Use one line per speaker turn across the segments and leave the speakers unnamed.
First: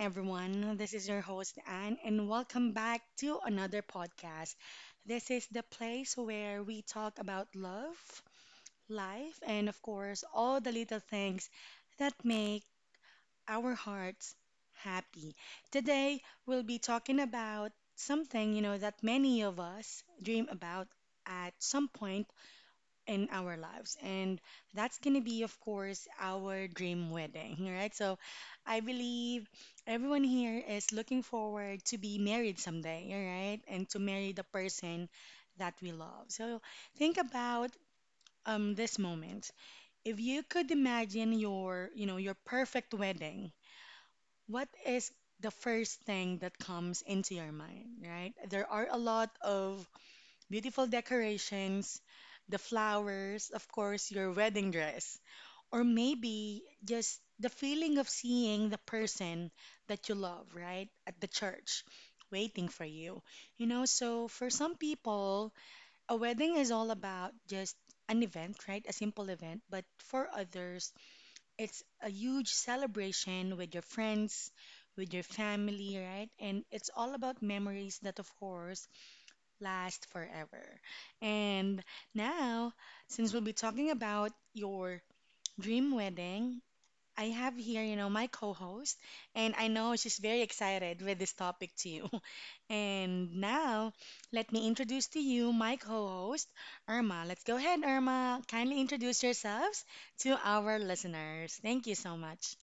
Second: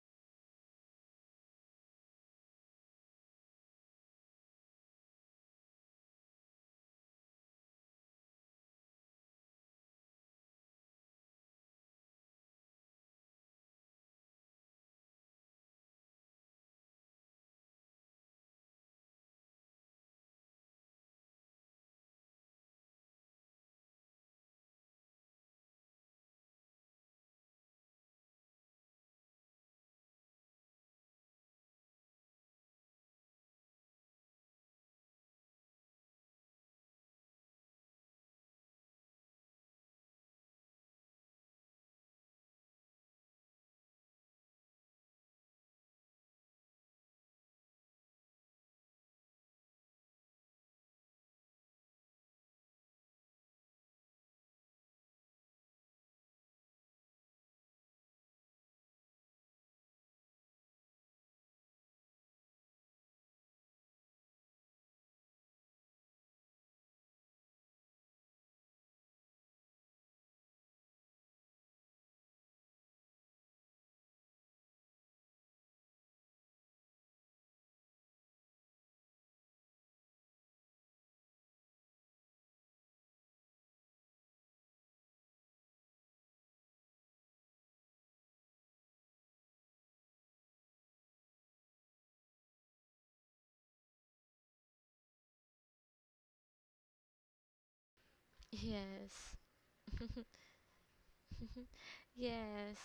everyone. This is your host, Anne, and welcome back to another podcast. This is the place where we talk about love, life, and of course, all the little things that make our hearts happy. Today, we'll be talking about something, that many of us dream about at some point in our lives. And that's going to be, of course, our dream wedding, right? So I believe everyone here is looking forward to be married someday, all right? And to marry the person that we love. So think about this moment. If you could imagine your, your perfect wedding, what is the first thing that comes into your mind, right? There are a lot of beautiful decorations, the flowers, of course, your wedding dress, or maybe just the feeling of seeing the person that you love, right, at the church waiting for you. You know, so for some people, a wedding is all about just an event, right, a simple event, but for others, it's a huge celebration with your friends. With your family, right? And it's all about memories that, of course, last forever. And now, since we'll be talking about your dream wedding, I have here, my co-host, and I know she's very excited with this topic too. And now, let me introduce to you my co-host, Irma. Let's go ahead, Irma. Kindly introduce
Yes.
yourselves to our listeners. Thank you so much.
Yes.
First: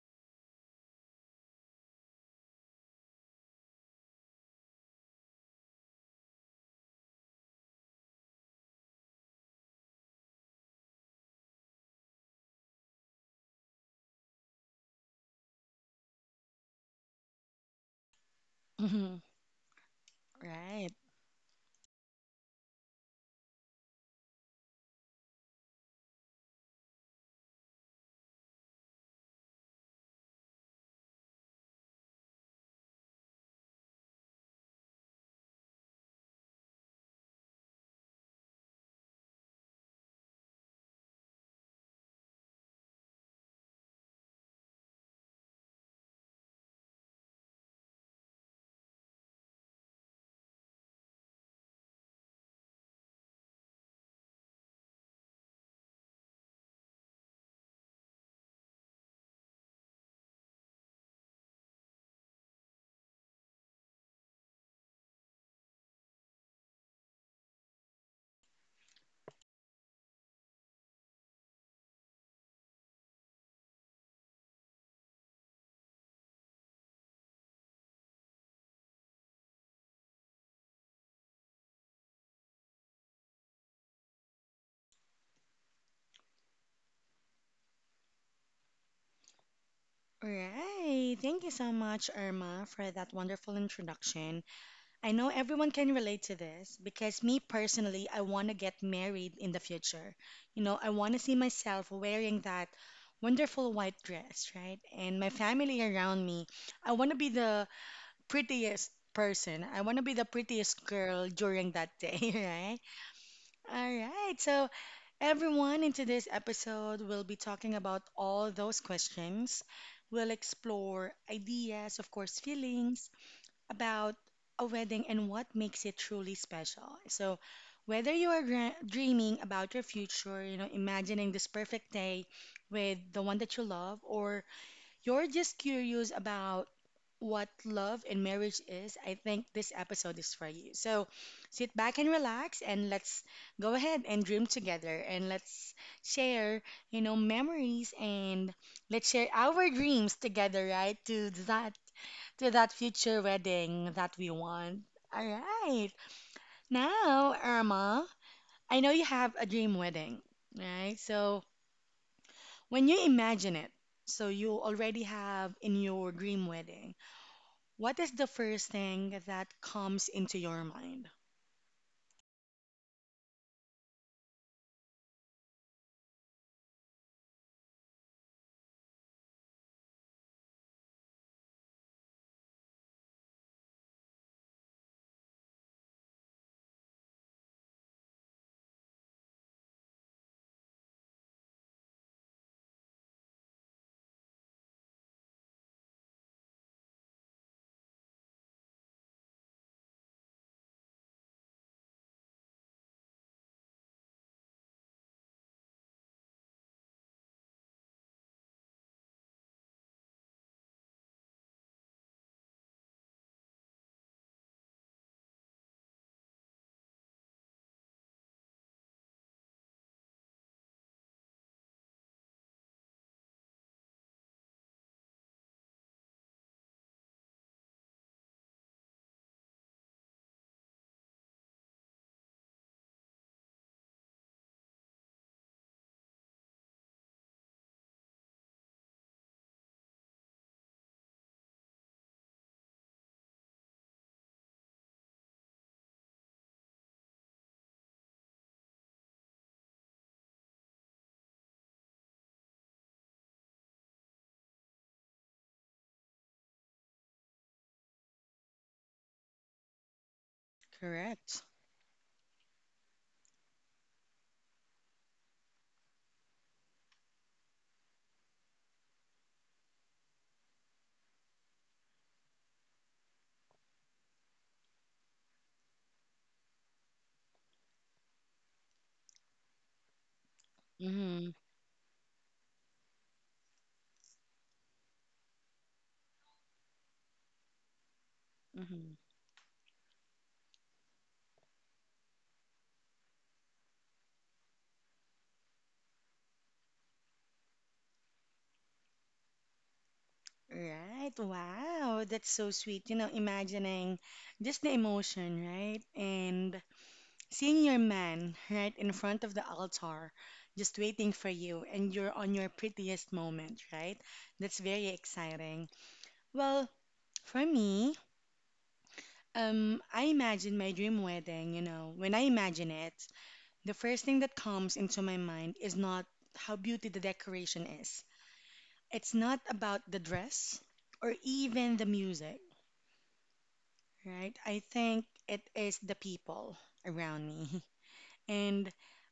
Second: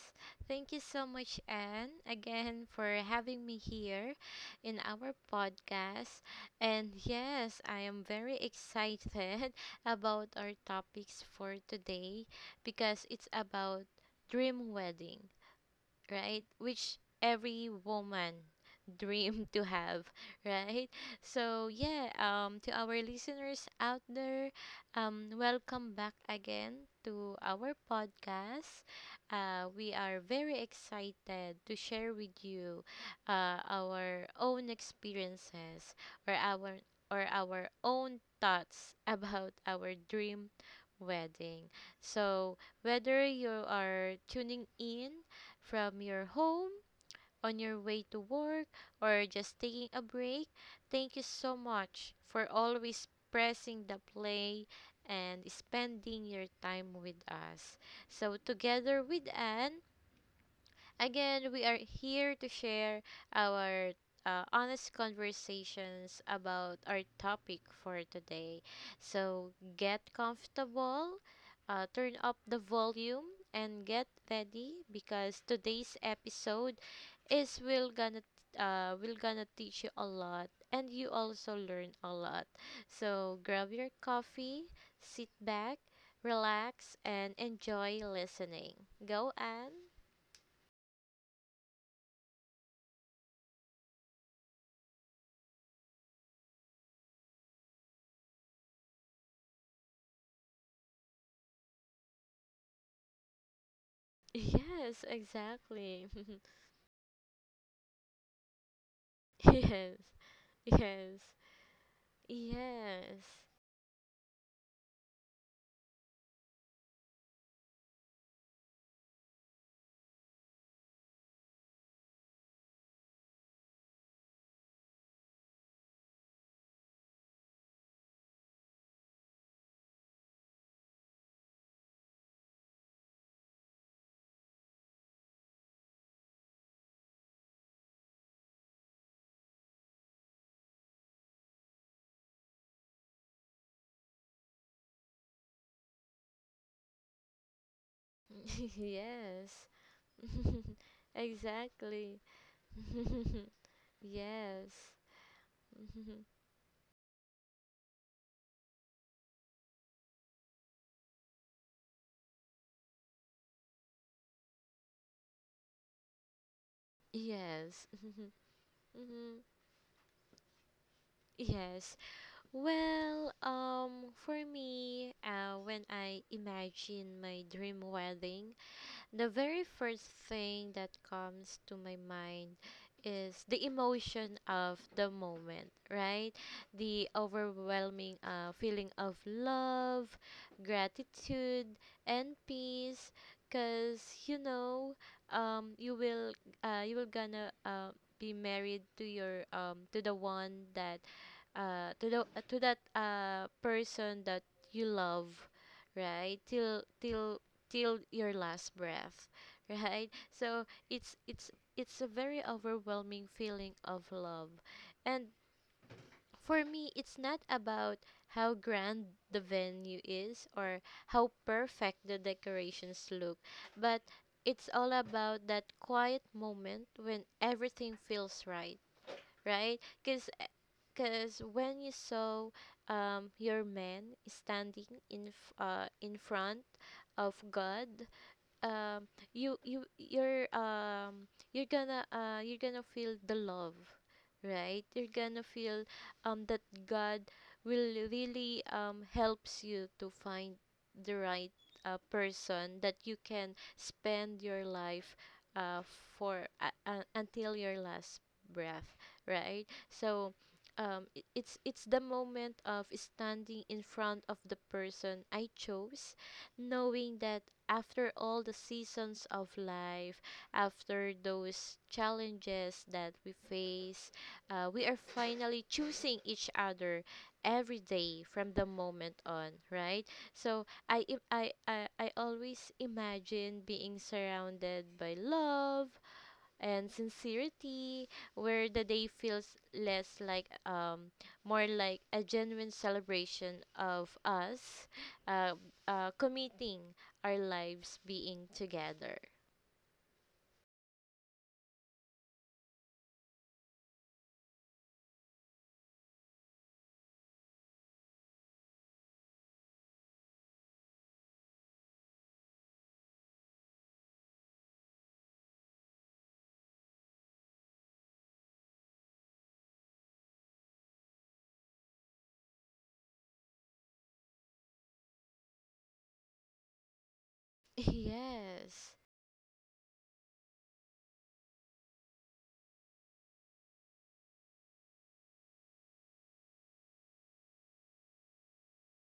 Thank you so much, Anne, again for having me here in our podcast. And yes, I am very excited about our topics for today because it's about dream wedding, right? Which every woman
Mhm.
dream to have, right?
Right.
So yeah, to our listeners out there, welcome back again to our podcast. We are very excited to share with you our own experiences or our or our own thoughts about our dream wedding. So whether you are tuning in from your home, on your way to work, or just taking a break. Thank you so much for always pressing the play and spending your time with us. So, together with Anne, again, we are here to share our honest conversations about our topic for today. So get comfortable, turn up the volume, and get ready because today's episode is will gonna teach you a lot and you also learn a lot. So grab your coffee, sit back, relax, and enjoy listening. Go, Anne.
Right. Thank you so much, Irma, for that wonderful introduction. I know everyone can relate to this because me personally, I want to get married in the future. You know, I want to see myself wearing that wonderful white dress, right?
Yes,
And my family
exactly.
around me, I want to be the prettiest person. I want to be the prettiest
Yes,
girl during that day, right?
yes,
All right. So, everyone, in today's episode we will be talking about all those questions. We'll explore ideas, of course, feelings about a wedding and what makes it truly special. So, whether you are dreaming about your future, imagining this perfect day with the one that you love, or you're just curious about what love and marriage is, I think this episode is for you. So, sit back and relax and let's go ahead and dream together and let's share, memories, and let's share
yes,
our dreams
yes,
together, right? To
exactly.
that future wedding that we
Yes,
want. All right. Now, Irma, I know you have a dream wedding, right? So, when you imagine it, so you already have in your dream wedding,
yes,
what is the first thing
Mhm.
that comes into your mind?
Yes. Well, for me, when I imagine my dream wedding, the very first thing that comes to my mind is the emotion of the moment, right? The overwhelming feeling of love, gratitude, and peace. Cause um, you will, you will gonna be married to the one that, to that person that you love, right? Till your last breath. Right, so it's a very overwhelming feeling of love, and for me, it's not about how grand the venue is or how perfect the decorations look, but it's all about that quiet moment when everything feels right. Right, because when you saw your man standing in front of God. Um you you you're um you're gonna uh you're gonna feel the love. Right, you're gonna feel that God will really helps you to find the right person that you can spend your life uh for until your last breath. Right, so um i-
Correct.
it's it's the moment of standing in front of the person I chose, knowing that after all the seasons of life, after those challenges that we face, we are finally choosing each other every day from the moment on, right? So I, im-
Mm-hmm.
I always imagine being surrounded by love, and sincerity, where the
Mm-hmm.
day feels less like, um, more like a genuine celebration of us uh, committing our lives being together.
Right. Wow. That's so sweet. You know, imagining just the emotion, right? And seeing your man right in front of the altar, just waiting for you, and you're on your prettiest moment, right? That's very exciting. Well, for me, I imagine my dream wedding, when I imagine it, the first thing that comes into my mind is not how beauty the decoration is.
Yes,
It's not about the dress or even the music, right? I think it is the people around me. And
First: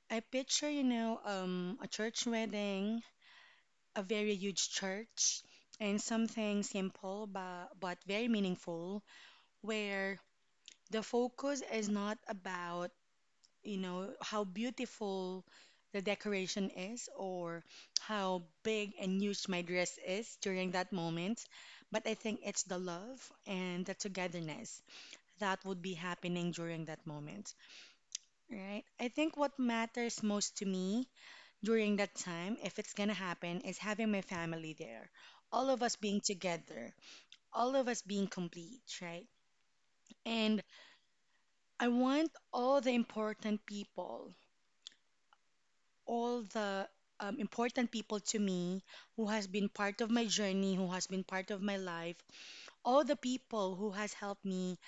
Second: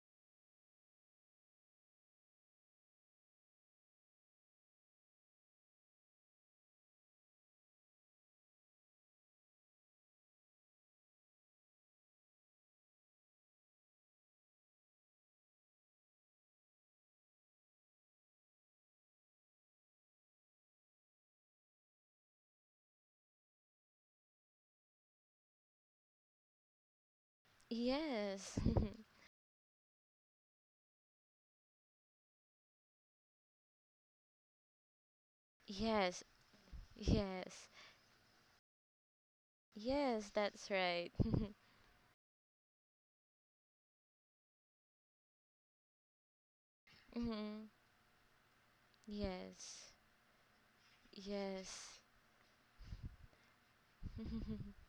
I picture, a church wedding, a very huge church, and something simple but, very meaningful, where the focus is not about, how beautiful the decoration is or how big and huge my dress is during that moment, but I think it's the love and the togetherness that would be happening during that moment,
yes,
right? I think what matters most to me during that time, if it's gonna happen, is having my family there. All of us being
yes,
together,
yes,
all of us being complete, right?
yes,
And
that's right.
I want all the important people, all the
Mhm.
important people to me who has been
Yes,
part of my journey, who has been part of my
yes.
life, all the people who has helped
Mm,
me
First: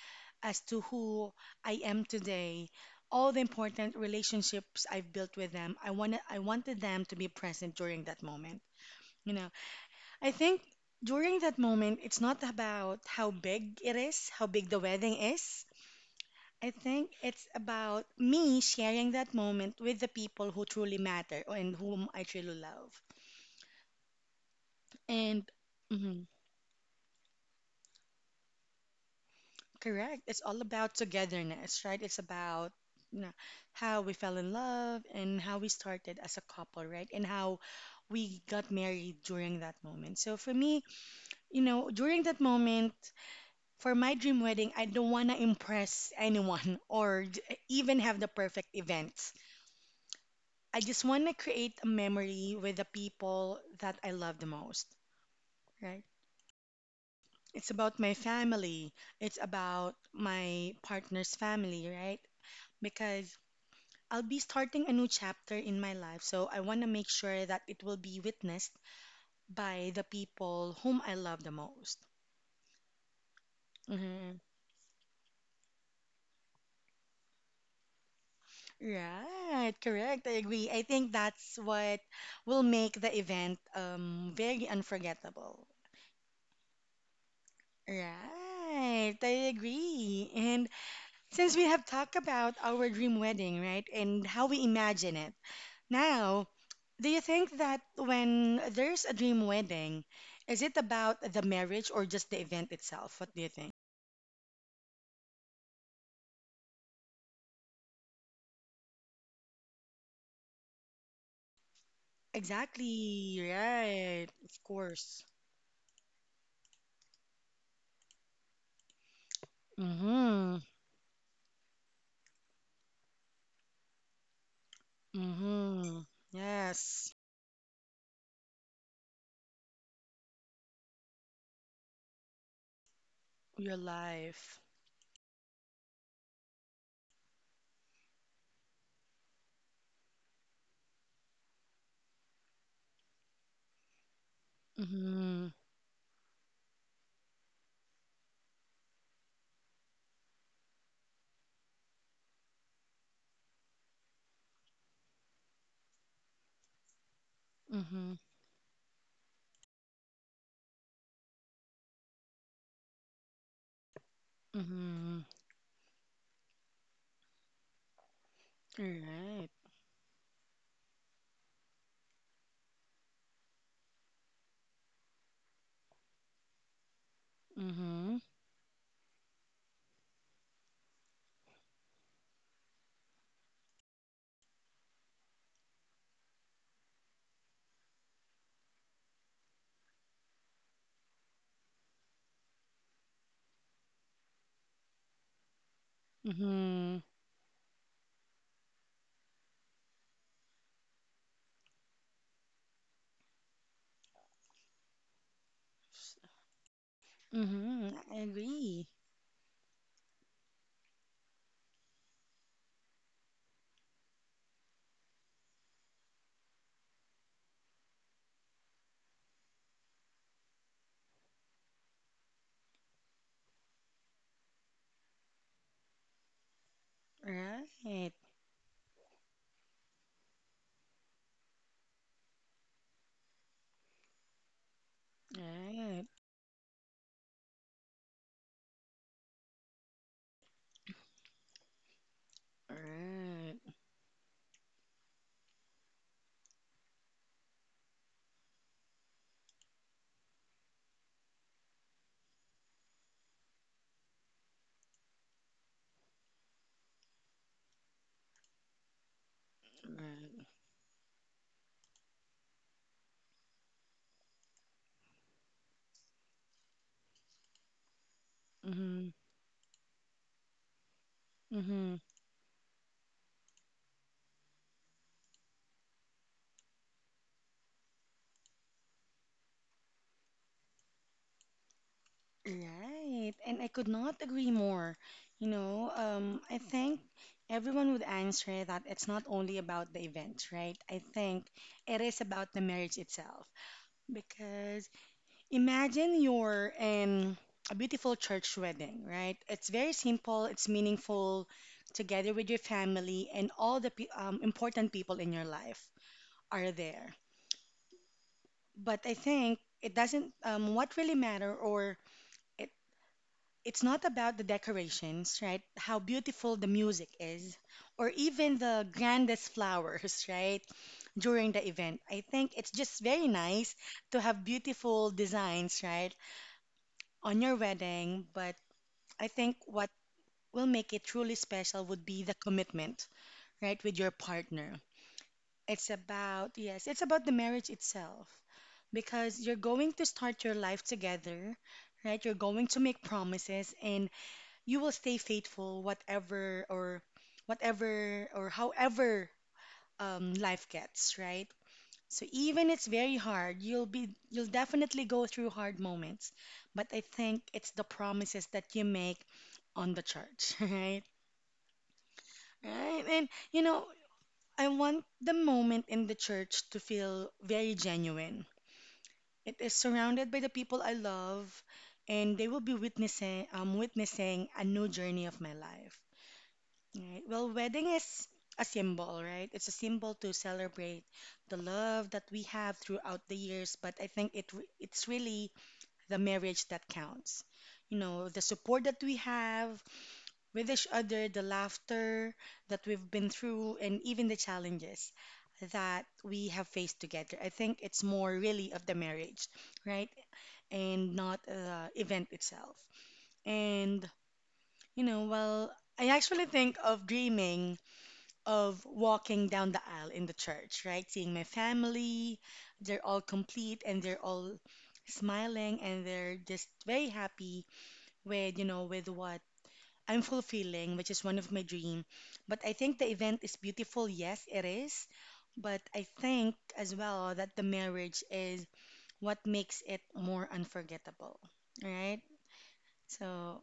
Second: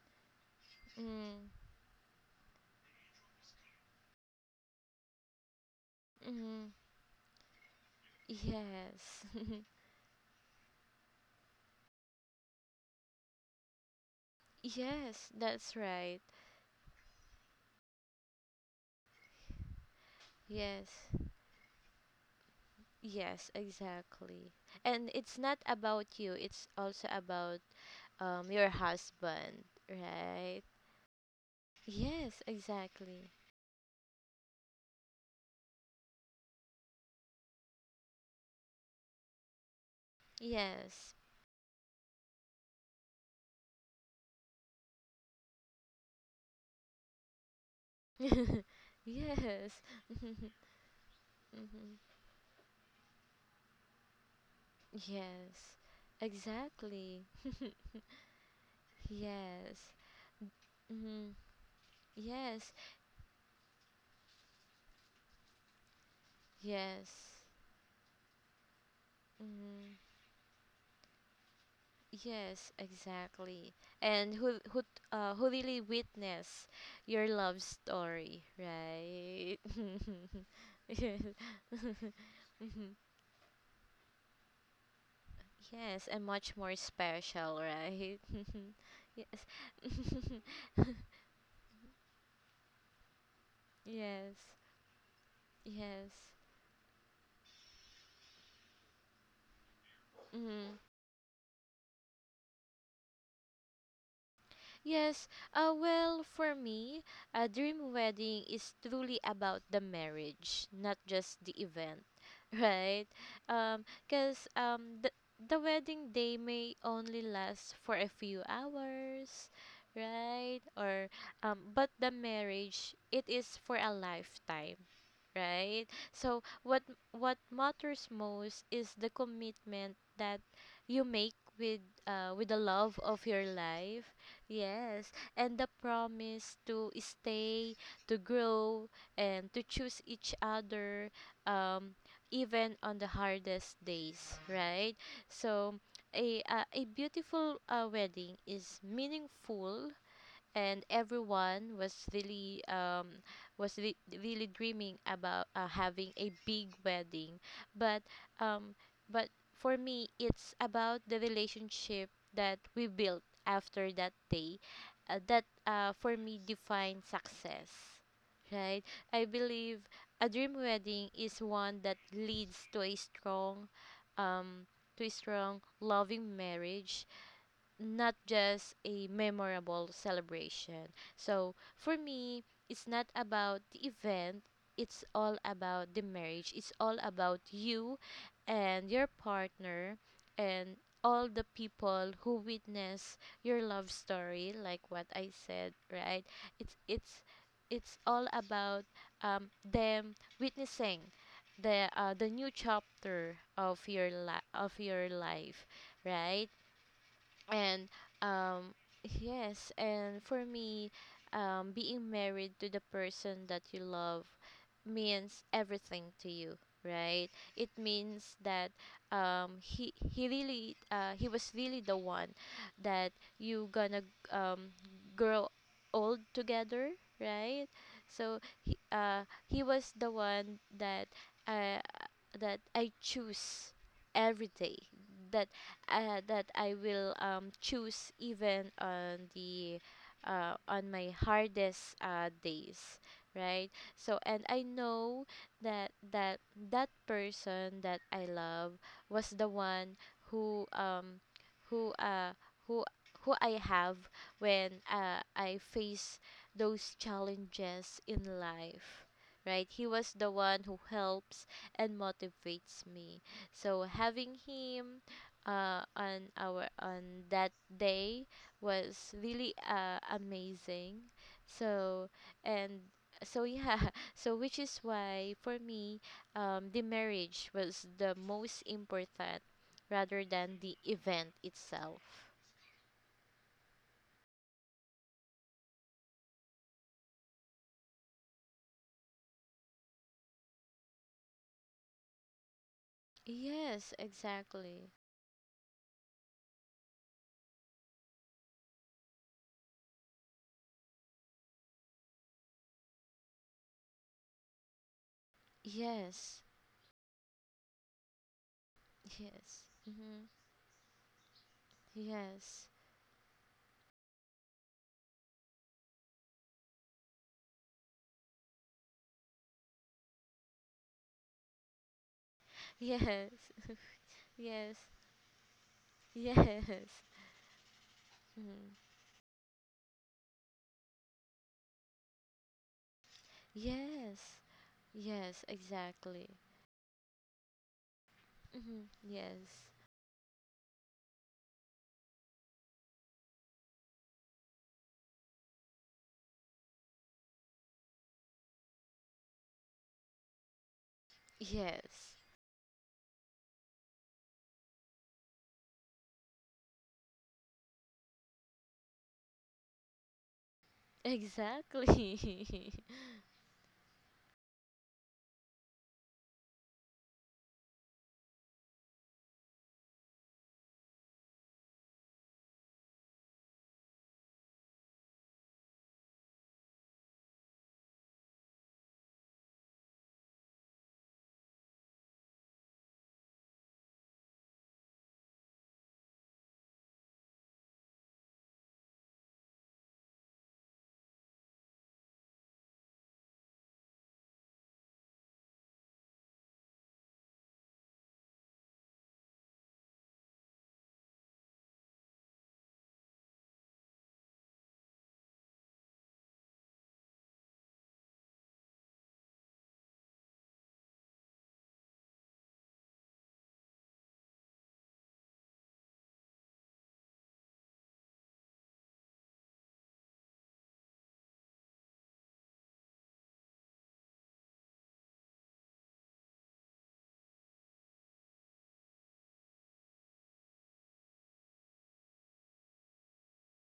as to who I am today, all the important relationships I've built with them. I wanted I
mhm.
wanted them to be present during that moment.
Yes,
You know, I think during that moment, it's not about how big it is, how big the wedding
yes,
is.
that's right.
I think it's about me sharing that moment with the people who
Yes.
truly matter and whom I truly love.
Yes, exactly. And it's
And
not about
mhm,
you, it's also about your husband,
correct, it's all
right?
about togetherness, right? It's
Yes,
about you know,
exactly.
how we fell in love and how we started as a couple, right? And how we got married during that moment. So for me,
Yes.
during that moment, for my dream wedding, I don't want to impress anyone or even have the perfect events.
Yes.
I just want to create a
Hmm.
memory with the people that I love the most,
Yes.
right?
Exactly.
It's about my family, it's
Yes.
about my partner's
Hmm.
family, right?
Yes.
Because I'll be starting a new chapter in my life, so I want to make
Yes.
sure that it will be witnessed by
Mm-hmm.
the people whom I love the most.
Yes, exactly. And
Mhm.
who who really witness your love story, right?
Right, correct. I agree. I think
Yes.
that's what will make
Mhm.
the event very unforgettable.
Yes, and much more special, right?
Right, I
Yes.
agree. And since we have talked about our dream wedding, right, and
Yes.
how we imagine it,
Yes.
now, do you think that when there's a dream wedding, is it
Mm.
about the marriage or just the event itself? What do you think?
Yes, well, for me, a dream wedding is truly about the marriage, not just the event, right?
Exactly,
Because um,
right,
'cause,
of
um, the,
course.
the wedding day may only last for a few hours,
Mm-hmm.
right? Or, but the marriage, it is for a lifetime. Right,
Mm-hmm.
so what
Yes.
matters most is the commitment that you make with the love of your
Your
life.
life.
Yes, and the promise to stay, to grow, and to choose each other, um, even on the hardest days, right?
Mm-hmm.
So, a beautiful wedding is meaningful, and everyone was was re- really dreaming about having a big wedding, but
Mm-hmm.
um but for me, it's about the relationship that we built after that day,
Mm-hmm.
that for me, define success, right? I
Right.
believe a dream wedding is one that leads to um a strong loving marriage,
Mm-hmm.
not just a memorable celebration. So for me, it's not about the event, it's all about the marriage. It's all about you and your partner and all the people who witness your love story, like what I said, right? It's
Mm-hmm.
it's it's all about them witnessing the new chapter of your life, right? And
Mm-hmm. I
um
agree.
yes, and for me, being married to the person that you love means everything to you, right? It means that he was really the one that you gonna um grow old together, right?
Right.
So he was the one uh that I choose every day, that
Right.
that I will choose even on my hardest days, right?
Right.
So and I know that that person that I love was the one who um who uh who who I have when I face those challenges in life. Right, he was the
Right.
one who helps and motivates me. So having him on that day
Mm-hmm.
was really, amazing.
Mm-hmm.
So and so, yeah, so which is why for me, the marriage was the most important rather than the event itself.
Right. And I could not agree more. You know, I think everyone would answer that it's not only about the event, right? I think it is about the marriage itself
Yes,
because
exactly.
imagine you're in a beautiful church wedding, right? It's very simple, it's meaningful, together with your family and all the important people in your life
Yes,
are there. But I think
yes,
it
mm-hmm.
doesn't, what really matter, or
Yes,
it, it's not about the decorations, right? How beautiful the music is, or even the grandest flowers, right? During the event. I think it's just
yes,
very nice to have
yes,
beautiful designs, right?
yes,
On your wedding, but
mm-hmm.
I think what will make it truly special would be the commitment, right, with your
Yes,
partner.
yes,
It's
exactly.
about, yes, it's about the marriage itself
Hmm.
because you're
Yes.
going to start your life together, right? You're going to make promises and you will stay faithful whatever or however life gets, right?
Yes.
So even it's very hard, you'll definitely go through hard moments, but I think it's the promises that you make on the church, right?
Exactly.
Right? And you know, I want the moment in the church to feel very genuine. It is surrounded by the people I love, and they will be witnessing a new journey of my life. Right? Well, wedding is a symbol, right? It's a symbol to celebrate the love that we have throughout the years, but I think it's really the marriage that counts. You know, the support that we have with each other, the laughter that we've been through, and even the challenges that we have faced together. I think it's more really of the marriage, right? And not the event itself. And, you know, well, I actually think of dreaming of walking down the aisle in the church, right? Seeing my family, they're all complete and they're all smiling and they're just very happy with, with what I'm fulfilling, which is one of my dream. But I think the event is beautiful. Yes, it is. But I think as well that the marriage is what makes it more unforgettable, right? So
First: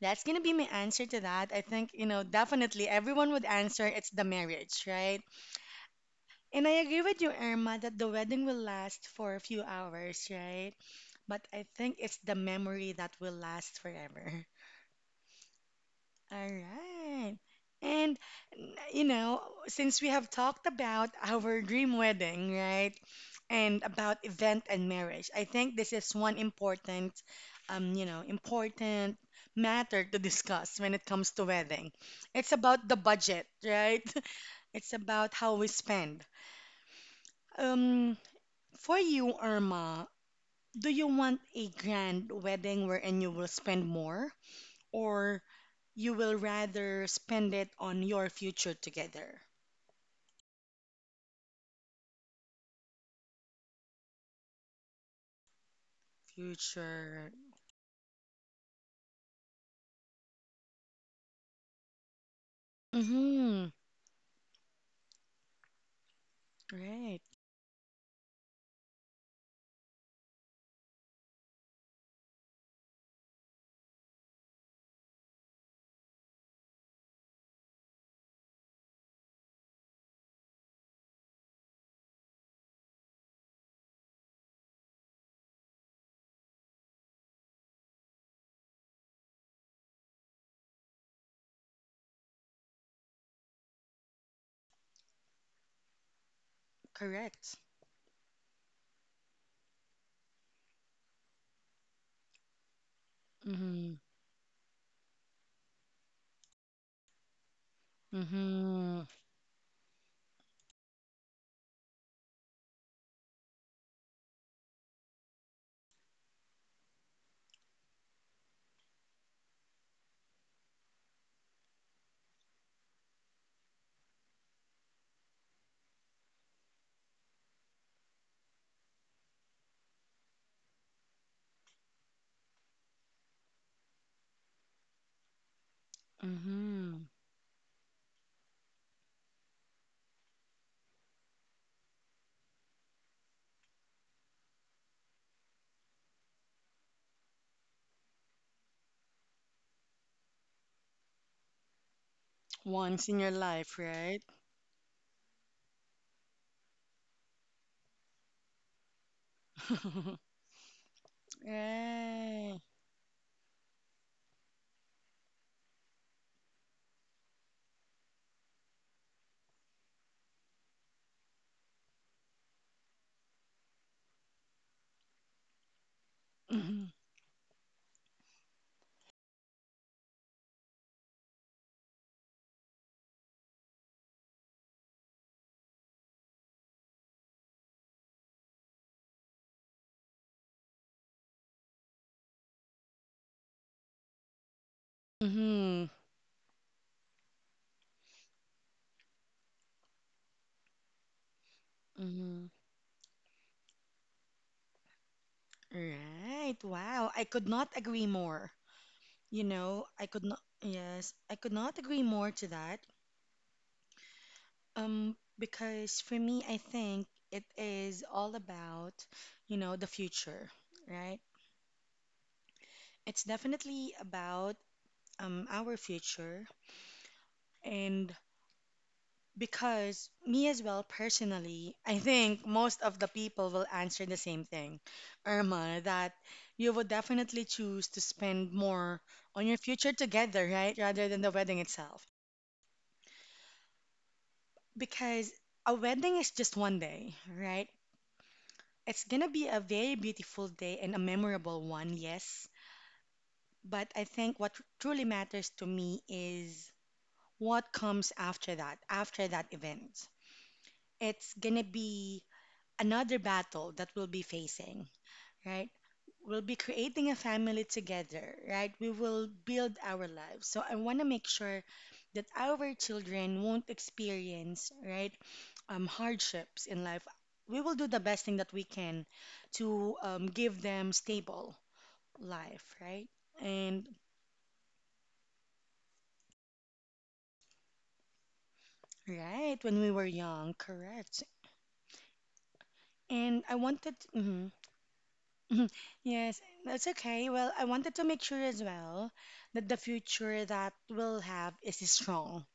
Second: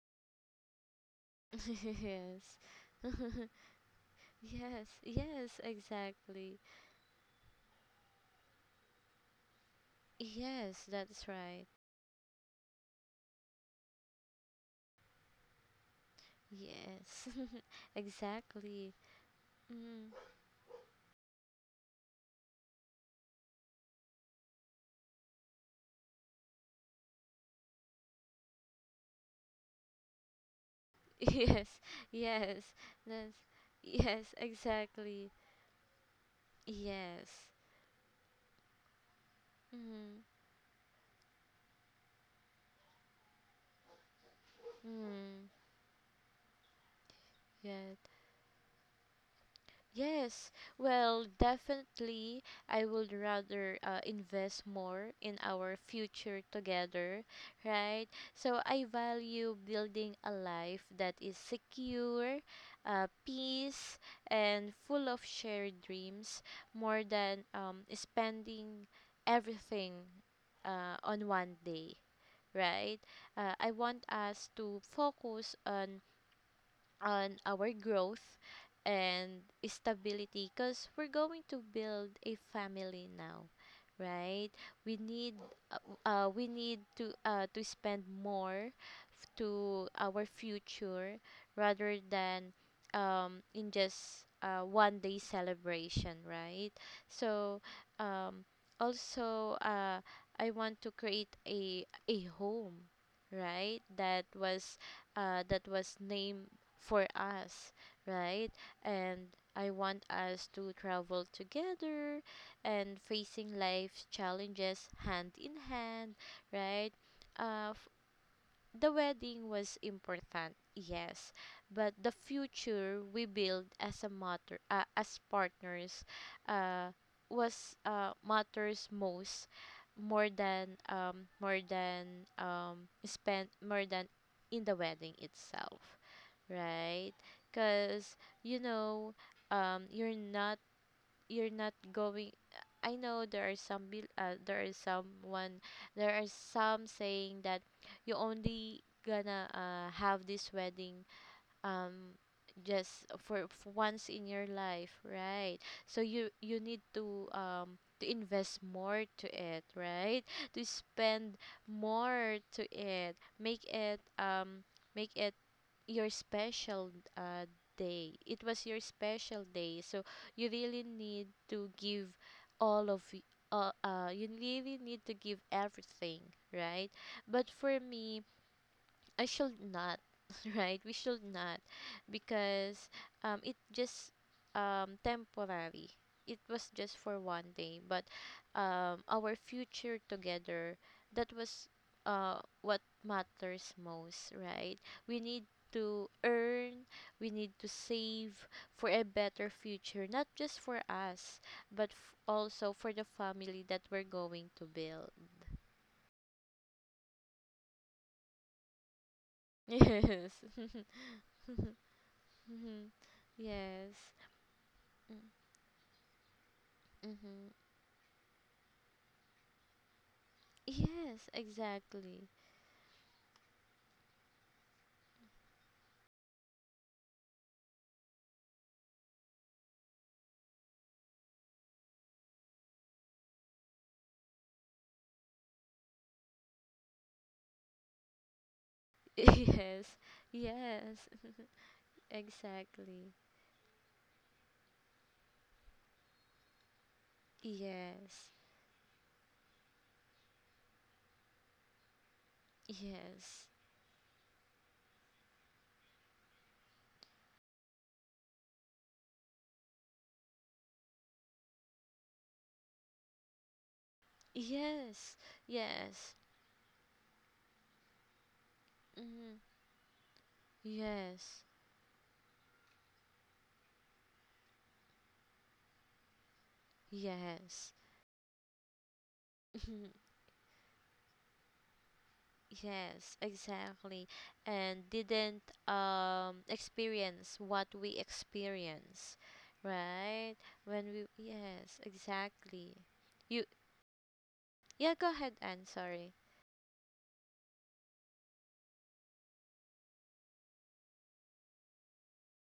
that's gonna be my answer to that. I think,
Yes.
definitely everyone would answer it's the marriage,
Yes.
right?
Yes, exactly.
And I agree with you, Irma, that the wedding will last for a few hours, right?
Yes, that's
But I
right.
think it's the memory that will last forever. All
Yes.
right. And,
Exactly.
you know, since we
Mm.
have talked about our dream wedding, right, and about event and marriage, I think this is one important, important matter to discuss when it comes to
Yes.
wedding. It's
Yes.
about the
That's
budget, right?
yes,
It's
exactly.
about how we spend.
Yes.
Um, for you, Irma,
Mm.
do you want a grand wedding wherein you will spend more? Or
Mm.
you will rather spend it
Yes,
on your future together?
Yes, well, definitely, I would rather invest more in our future together,
Future.
right? So I value building a life that is secure,
Mm-hmm.
peace, and full of shared dreams more
Right.
than spending everything on one day, right? I want us to focus on our growth and stability because we're going to build a family now, right? We uh, need to spend more, to our future rather than, in just one day celebration, right?
Correct.
So, um, also, I want to create a home, right?
Mm-hmm.
That was, named for us, right?
Mm-hmm.
And I want us to travel together and facing life's challenges hand in hand, right? Uh, f- the wedding was important, yes, but the future we build as partners, uh, was, matters most, more than spend more than in the wedding itself,
Mm-hmm.
right? Because you know, um, you're not you're not going. I know there are some saying that you only gonna have this wedding, um
Once
just
in your
for
life,
once
right?
in your life, right? So you need to invest more to it, right? To spend more
Right.
to it, make it your special uh, day. It was your special day, so you really need to give all of y- everything,
Mm-hmm.
right? But for me, I should not, right? We should not because it just temporary. It was just for one day, but our future together, that was what matters most, right? We need
Mm-hmm.
to earn, we need to save for a better future, not just for us, but,
Mm-hmm.
also for the family that we're going to build.
Right. Wow. I could not agree more. You know, I could not, yes, I could
Yes.
not agree more to that.
Yes.
Because for me, I think it
Mm-hmm.
is all about, the future, right?
Yes, exactly.
It's definitely about our future. And because me as well, personally, I think most of the people will answer the same thing, Irma, that you would definitely choose to spend more on your
Yes,
future together, right?
yes,
Rather than the wedding itself.
exactly.
Because a wedding is just one day, right?
Yes,
It's gonna be a very beautiful day and a memorable one, yes.
yes,
But I think what truly matters to me is what comes after that event. It's gonna be another battle that we'll be facing,
yes,
right?
yes,
We'll be creating a family together, right? We will
mm-hmm.
build our lives. So I wanna make
Yes,
sure that our children won't experience, right, hardships in life. We will
yes,
do the best thing that we can to
Mhm.
give them stable life, right?
Yes,
And
exactly. And didn't experience what we experience,
right when we were
right?
young,
When we,
correct.
yes, exactly.
And
You
I wanted, mhm,
Yeah, go ahead,
mhm.
Anne. Sorry.
Yes, that's okay. Well, I wanted to make sure as well that the future that we'll have is strong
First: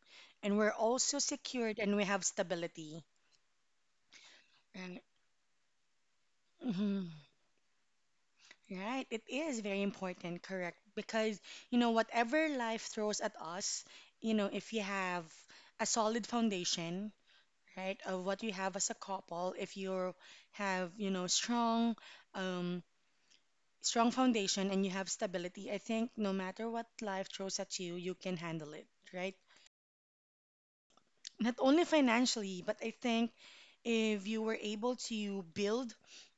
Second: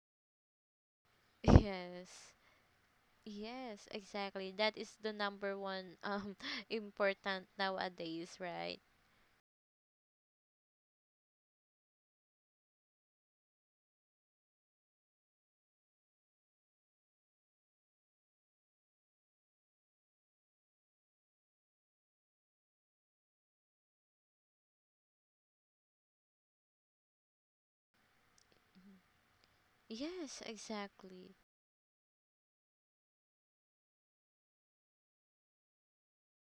and we're also secured and we
Yes.
have stability.
Yes, exactly. That is
And
the number one
mhm,
important nowadays, right?
right, it is very important, correct? Because whatever life throws at us, if you have a solid foundation right? Of what you have as a couple, if you have, um, strong foundation and you have stability, I think no matter what life throws at you, you can handle it, right?
Yes, exactly.
Not only financially, but I think if you were able to build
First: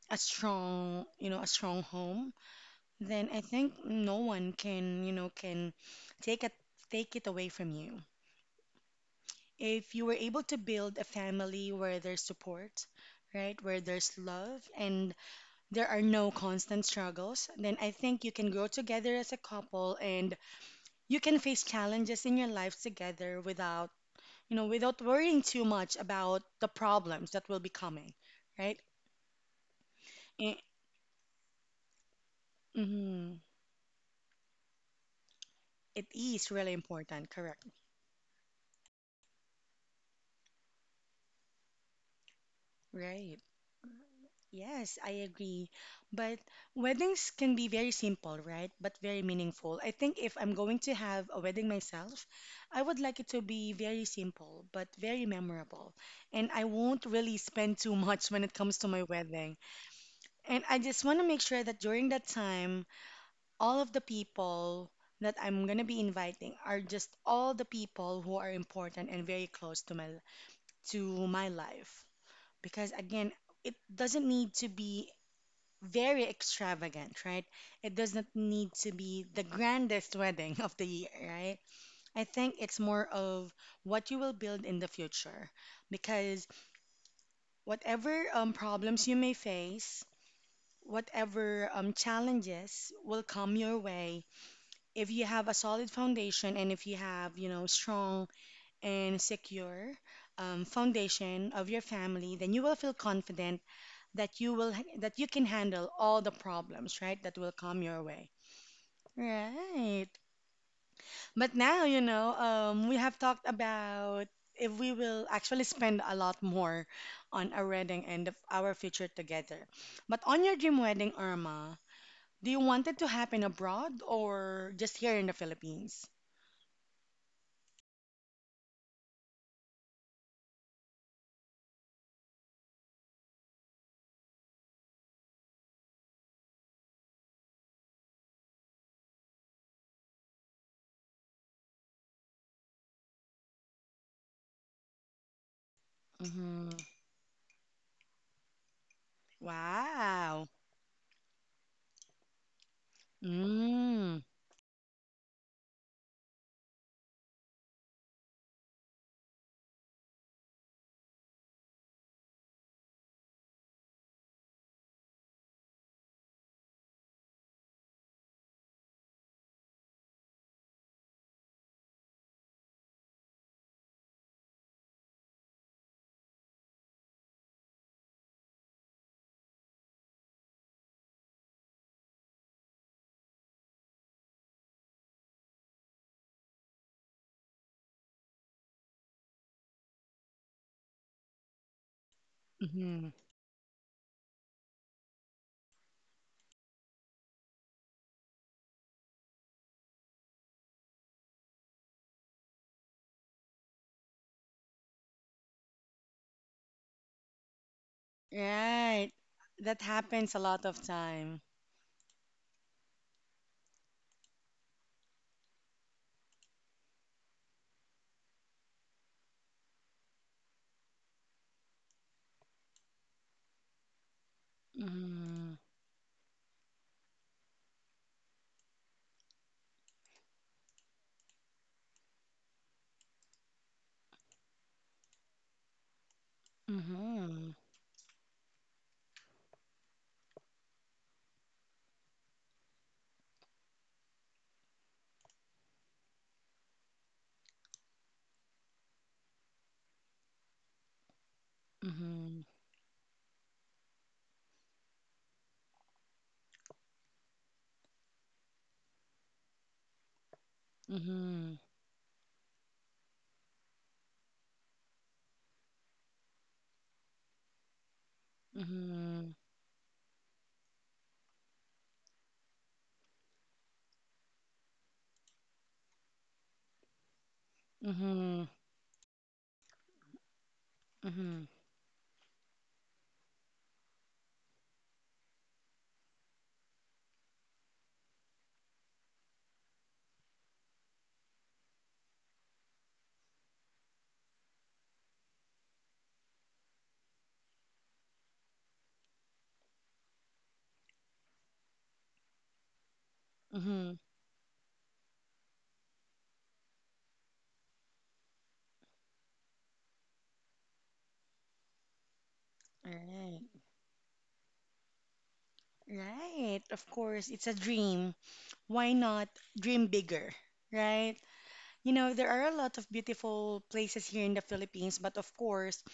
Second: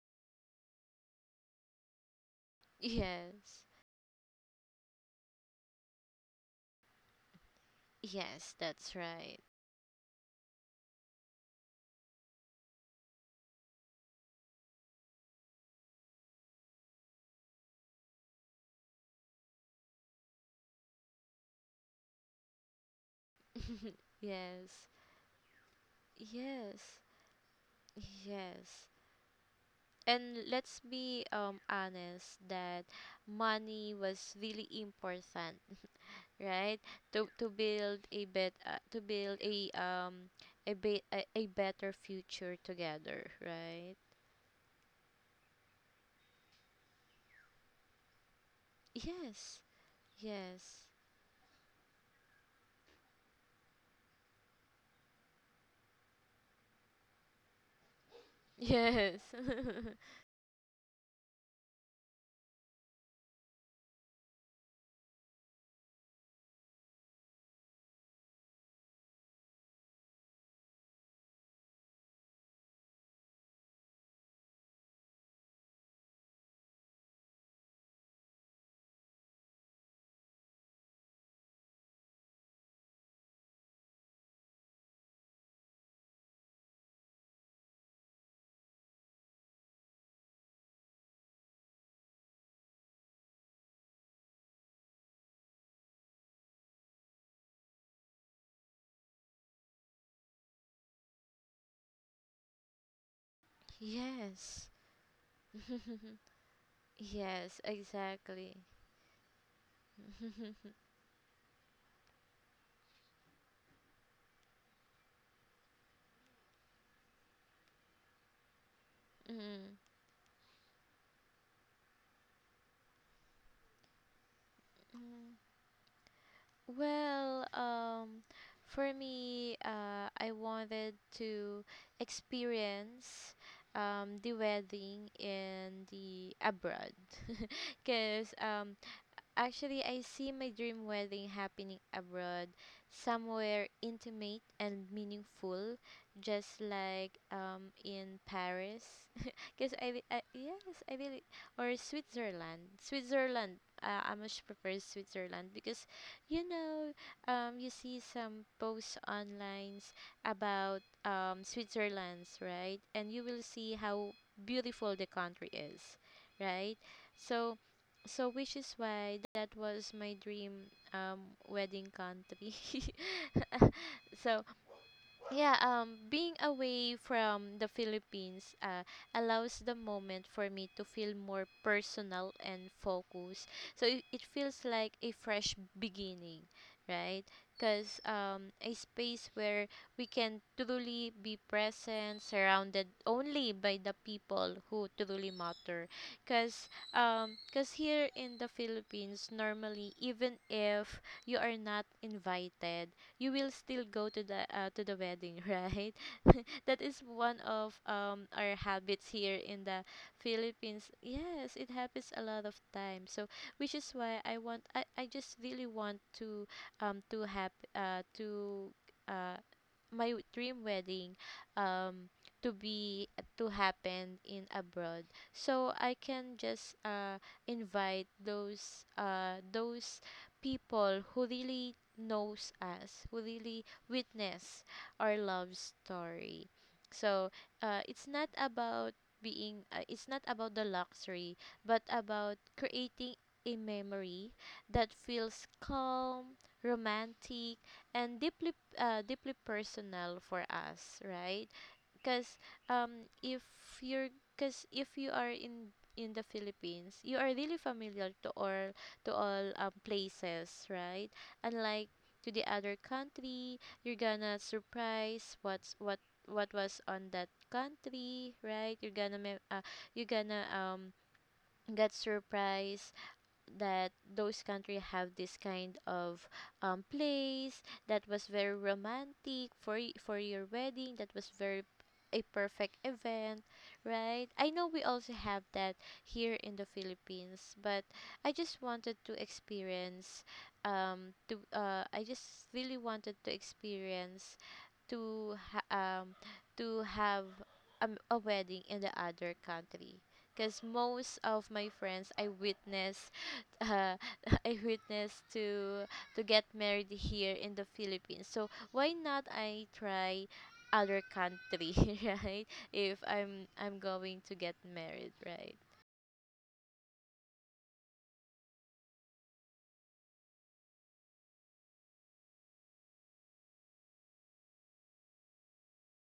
a strong, a strong home, then I
Yes.
think no one can, can take it take it away from you.
Yes, that's right.
If you were able to build a family where there's support, right, where there's love and there are no constant struggles, then I think you can grow together as a couple and you can face challenges in your life together without,
Yes.
without worrying too much about the
Yes.
problems that will be coming, right?
Yes. And
It,
let's be honest that
mm,
money was really important,
it is really
right? To
important,
to
correct?
build a, be- a better future together,
Right.
right?
Yes, I agree. But weddings can be very simple, right? But very
Yes.
meaningful. I think if I'm going
Yes.
to have a wedding myself, I would like it to be very simple, but very memorable. And I won't really spend too much when it comes to my
Yes.
wedding. And I just want to make sure that during that time, all of the people that I'm going to be inviting are just all the people who are important and very close to my life. Because again, it doesn't need to be very extravagant, right? It doesn't need to be the grandest wedding of the year, right? I think it's more of what you will build in the future because whatever problems you may face, whatever challenges will come your way, if you have a solid foundation and if you have, strong and secure foundation of your family, then you will feel confident that you
Yes.
will that you can handle all the problems right that will
Yes,
come your way.
exactly.
Right. But now, we have talked about if we will actually spend a lot more on our wedding and of our future together.
Mm.
But on your dream wedding, Irma, do you want it to happen abroad or just here in the
Mm.
Philippines?
Well, for me, I wanted to experience the wedding in the abroad, because, actually, I see my dream wedding happening abroad, somewhere intimate and meaningful, just
Hmm.
like in Paris. Because I, be- I
Wow.
yes, I really or Switzerland. Switzerland. I
Mm.
much prefer Switzerland because, you know, you see some posts online about Switzerland's right, and you will see how beautiful the country is, right? So so which is why that was my dream um wedding country. So yeah, being away from the Philippines allows the moment for me to feel more personal and focused. So it feels like a fresh beginning, right? Because a space where we can truly be present, surrounded
Hmm.
only by the people who truly matter. Because cause here in the Philippines, normally, even if you are not invited, you will still go to the wedding, right? that is one of our habits
Right.
here in the
That happens a lot of
Philippines.
time.
Yes, it happens a lot of times. So which is why I just really want to have to uh my dream wedding um to be to happen in abroad
Mm-hmm.
so I can just invite those people who really knows us, who really witness our love story. So
Mm-hmm.
it's not about being it's not about the luxury, but about creating a memory that feels calm, romantic, and deeply deeply personal for us, right? Because
Mm-hmm.
um, if you're if you are in the Philippines, you are really familiar to all places, right?
Mm-hmm.
Unlike to the other country, you're gonna surprise what was on that country, right? You're gonna
Mm-hmm.
you're gonna get surprised that those country have this kind of place that was very romantic for for your wedding, that was
Mm-hmm.
very a perfect event, right? I know we also have that here in the Philippines, but I just wanted to experience to I just really wanted to experience to ha- um to have a wedding in the other country because most of my friends I witness, uh,
Mm-hmm.
I witnessed to get married here in the Philippines. So why not I try other country, right? If
Right.
I'm going to get married, right?
Right. Of course, it's a dream. Why not dream bigger? Right? You know, there are a lot of beautiful places here in the Philippines, but of course,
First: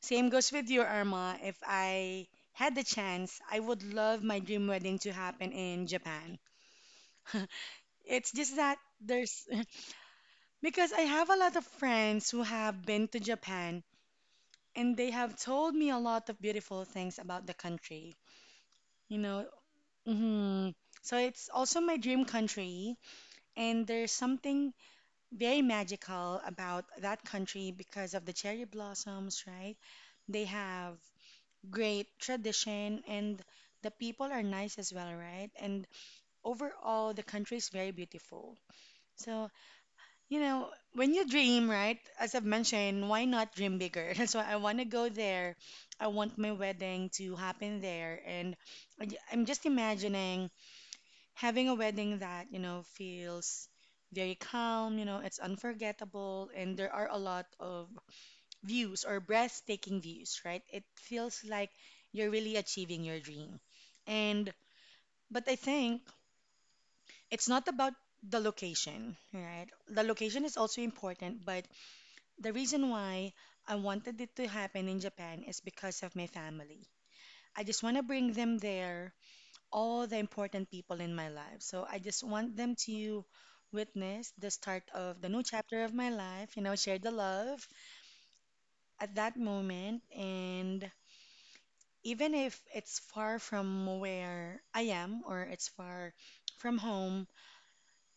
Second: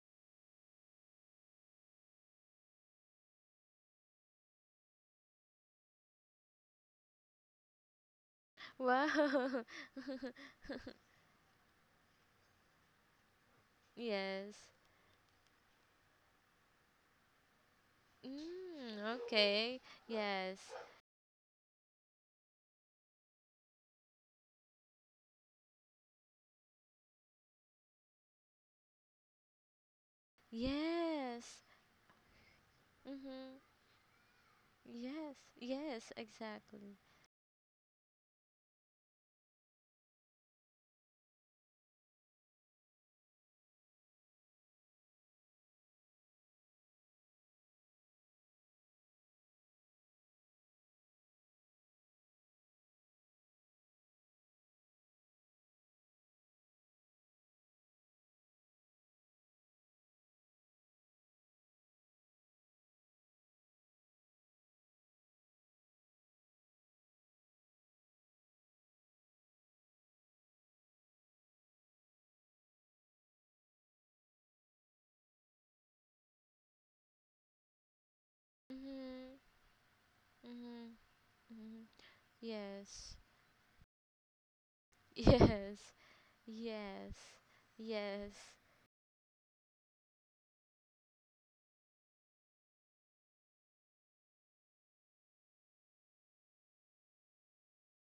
same goes with you, Arma. If I had the chance, I would love my dream wedding to happen in Japan. It's just that there's
Wow.
because I have a lot of friends who have been to Japan
Yes.
and they have told me a lot of beautiful things about the country.
Mm,
You know,
okay. Yes.
hmm. So it's also my dream country, and there's something very magical about that country because of the cherry blossoms, right? They have
Yes.
great tradition, and
Mhm.
the people are nice as well,
Yes.
right? And
Yes, exactly.
overall, the country is very beautiful. So, you know, when you dream, right, as I've mentioned, why not dream bigger? That's why I want to go there. I want my wedding to happen there, and I'm just imagining having a wedding that you know feels very calm, you know, it's unforgettable, and there are a lot of views or breathtaking views, right? It feels like you're really achieving your dream, and but I think it's not about the location, right? The location is also important, but the reason why I wanted it to happen in Japan is because of my family. I just want to bring them there,
Mhm.
all the important
Mhm.
people in my life. So
Mhm.
I just want them
Yes.
to witness the start of the new chapter
Yes.
of my life, you know, share the
Yes.
love
Yes.
at that moment. And even if it's far from where I am or it's far from home,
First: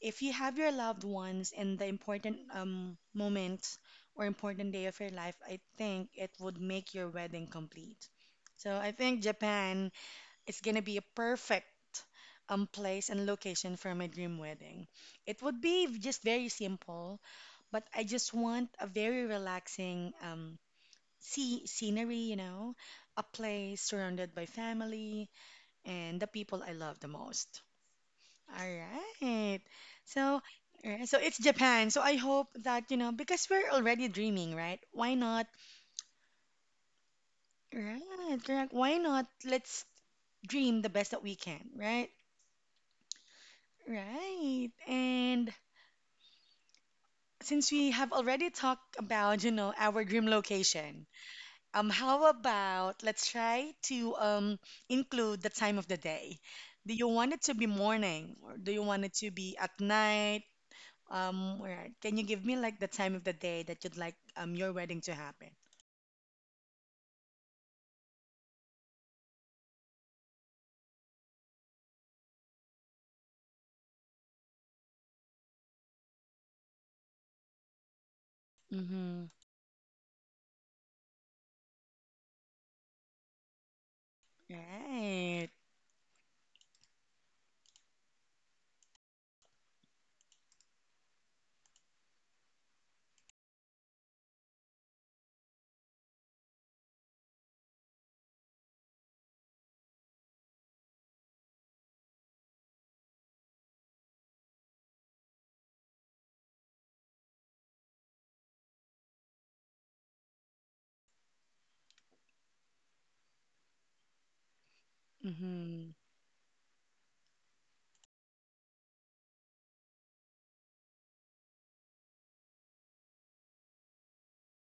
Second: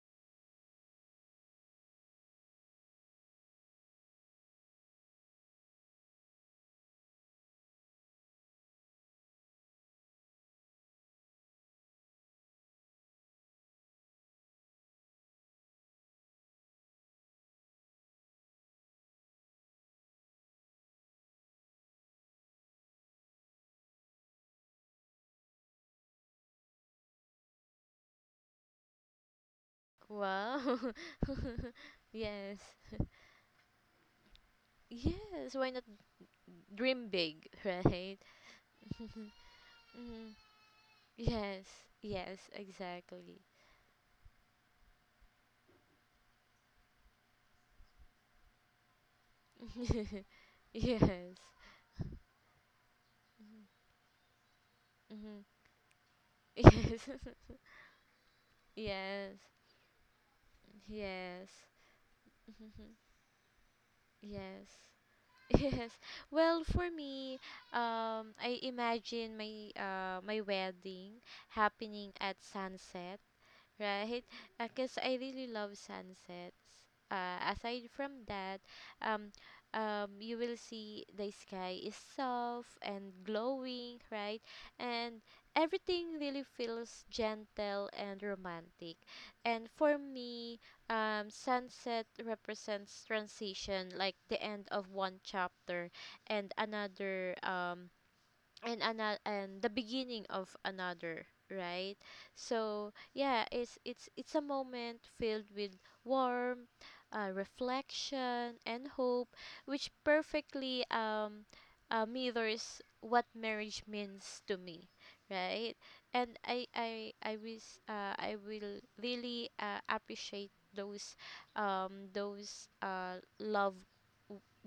if you have your loved ones in the important moment or important day of your life, I think it would make your wedding complete. So I think Japan it's gonna be a perfect place and location for my dream wedding. It would be just very simple, but I just want a very relaxing sea scenery, you know, a place surrounded by family and the people I love the most. All right. So,
Wow.
alright, so it's Japan. So I hope
Yes.
that, you know, because we're already dreaming, right? Why not?
Yes, why not dream big,
Right,
right?
correct. Why not? Let's
Mm.
dream the best that we
Yes.
can, right?
Yes, exactly.
Right. And since we have already talked about, you know, our dream location,
Yes.
how about let's try to
Mm-hmm.
include the time of the day. Do you
Yes.
want it to be morning or do you want it to
Yes.
be at night?
Yes.
Right. Can you give me like the
Mhm.
time of the day that you'd like
Yes.
your wedding to happen?
Yes. Well, for me, I imagine my my wedding happening at sunset, right? Because I really love sunsets. Aside from that,
Mm-hmm.
um, you will see the sky is soft and glowing, right? And
Right.
everything really feels gentle and romantic. And for me, sunset represents transition, like the end of one chapter and another. And another, and the beginning of another, right? So yeah, it's a moment filled with warmth, reflection and hope, which perfectly mirrors what marriage means to me, right?
Mm-hmm.
And I wish I will really appreciate those love,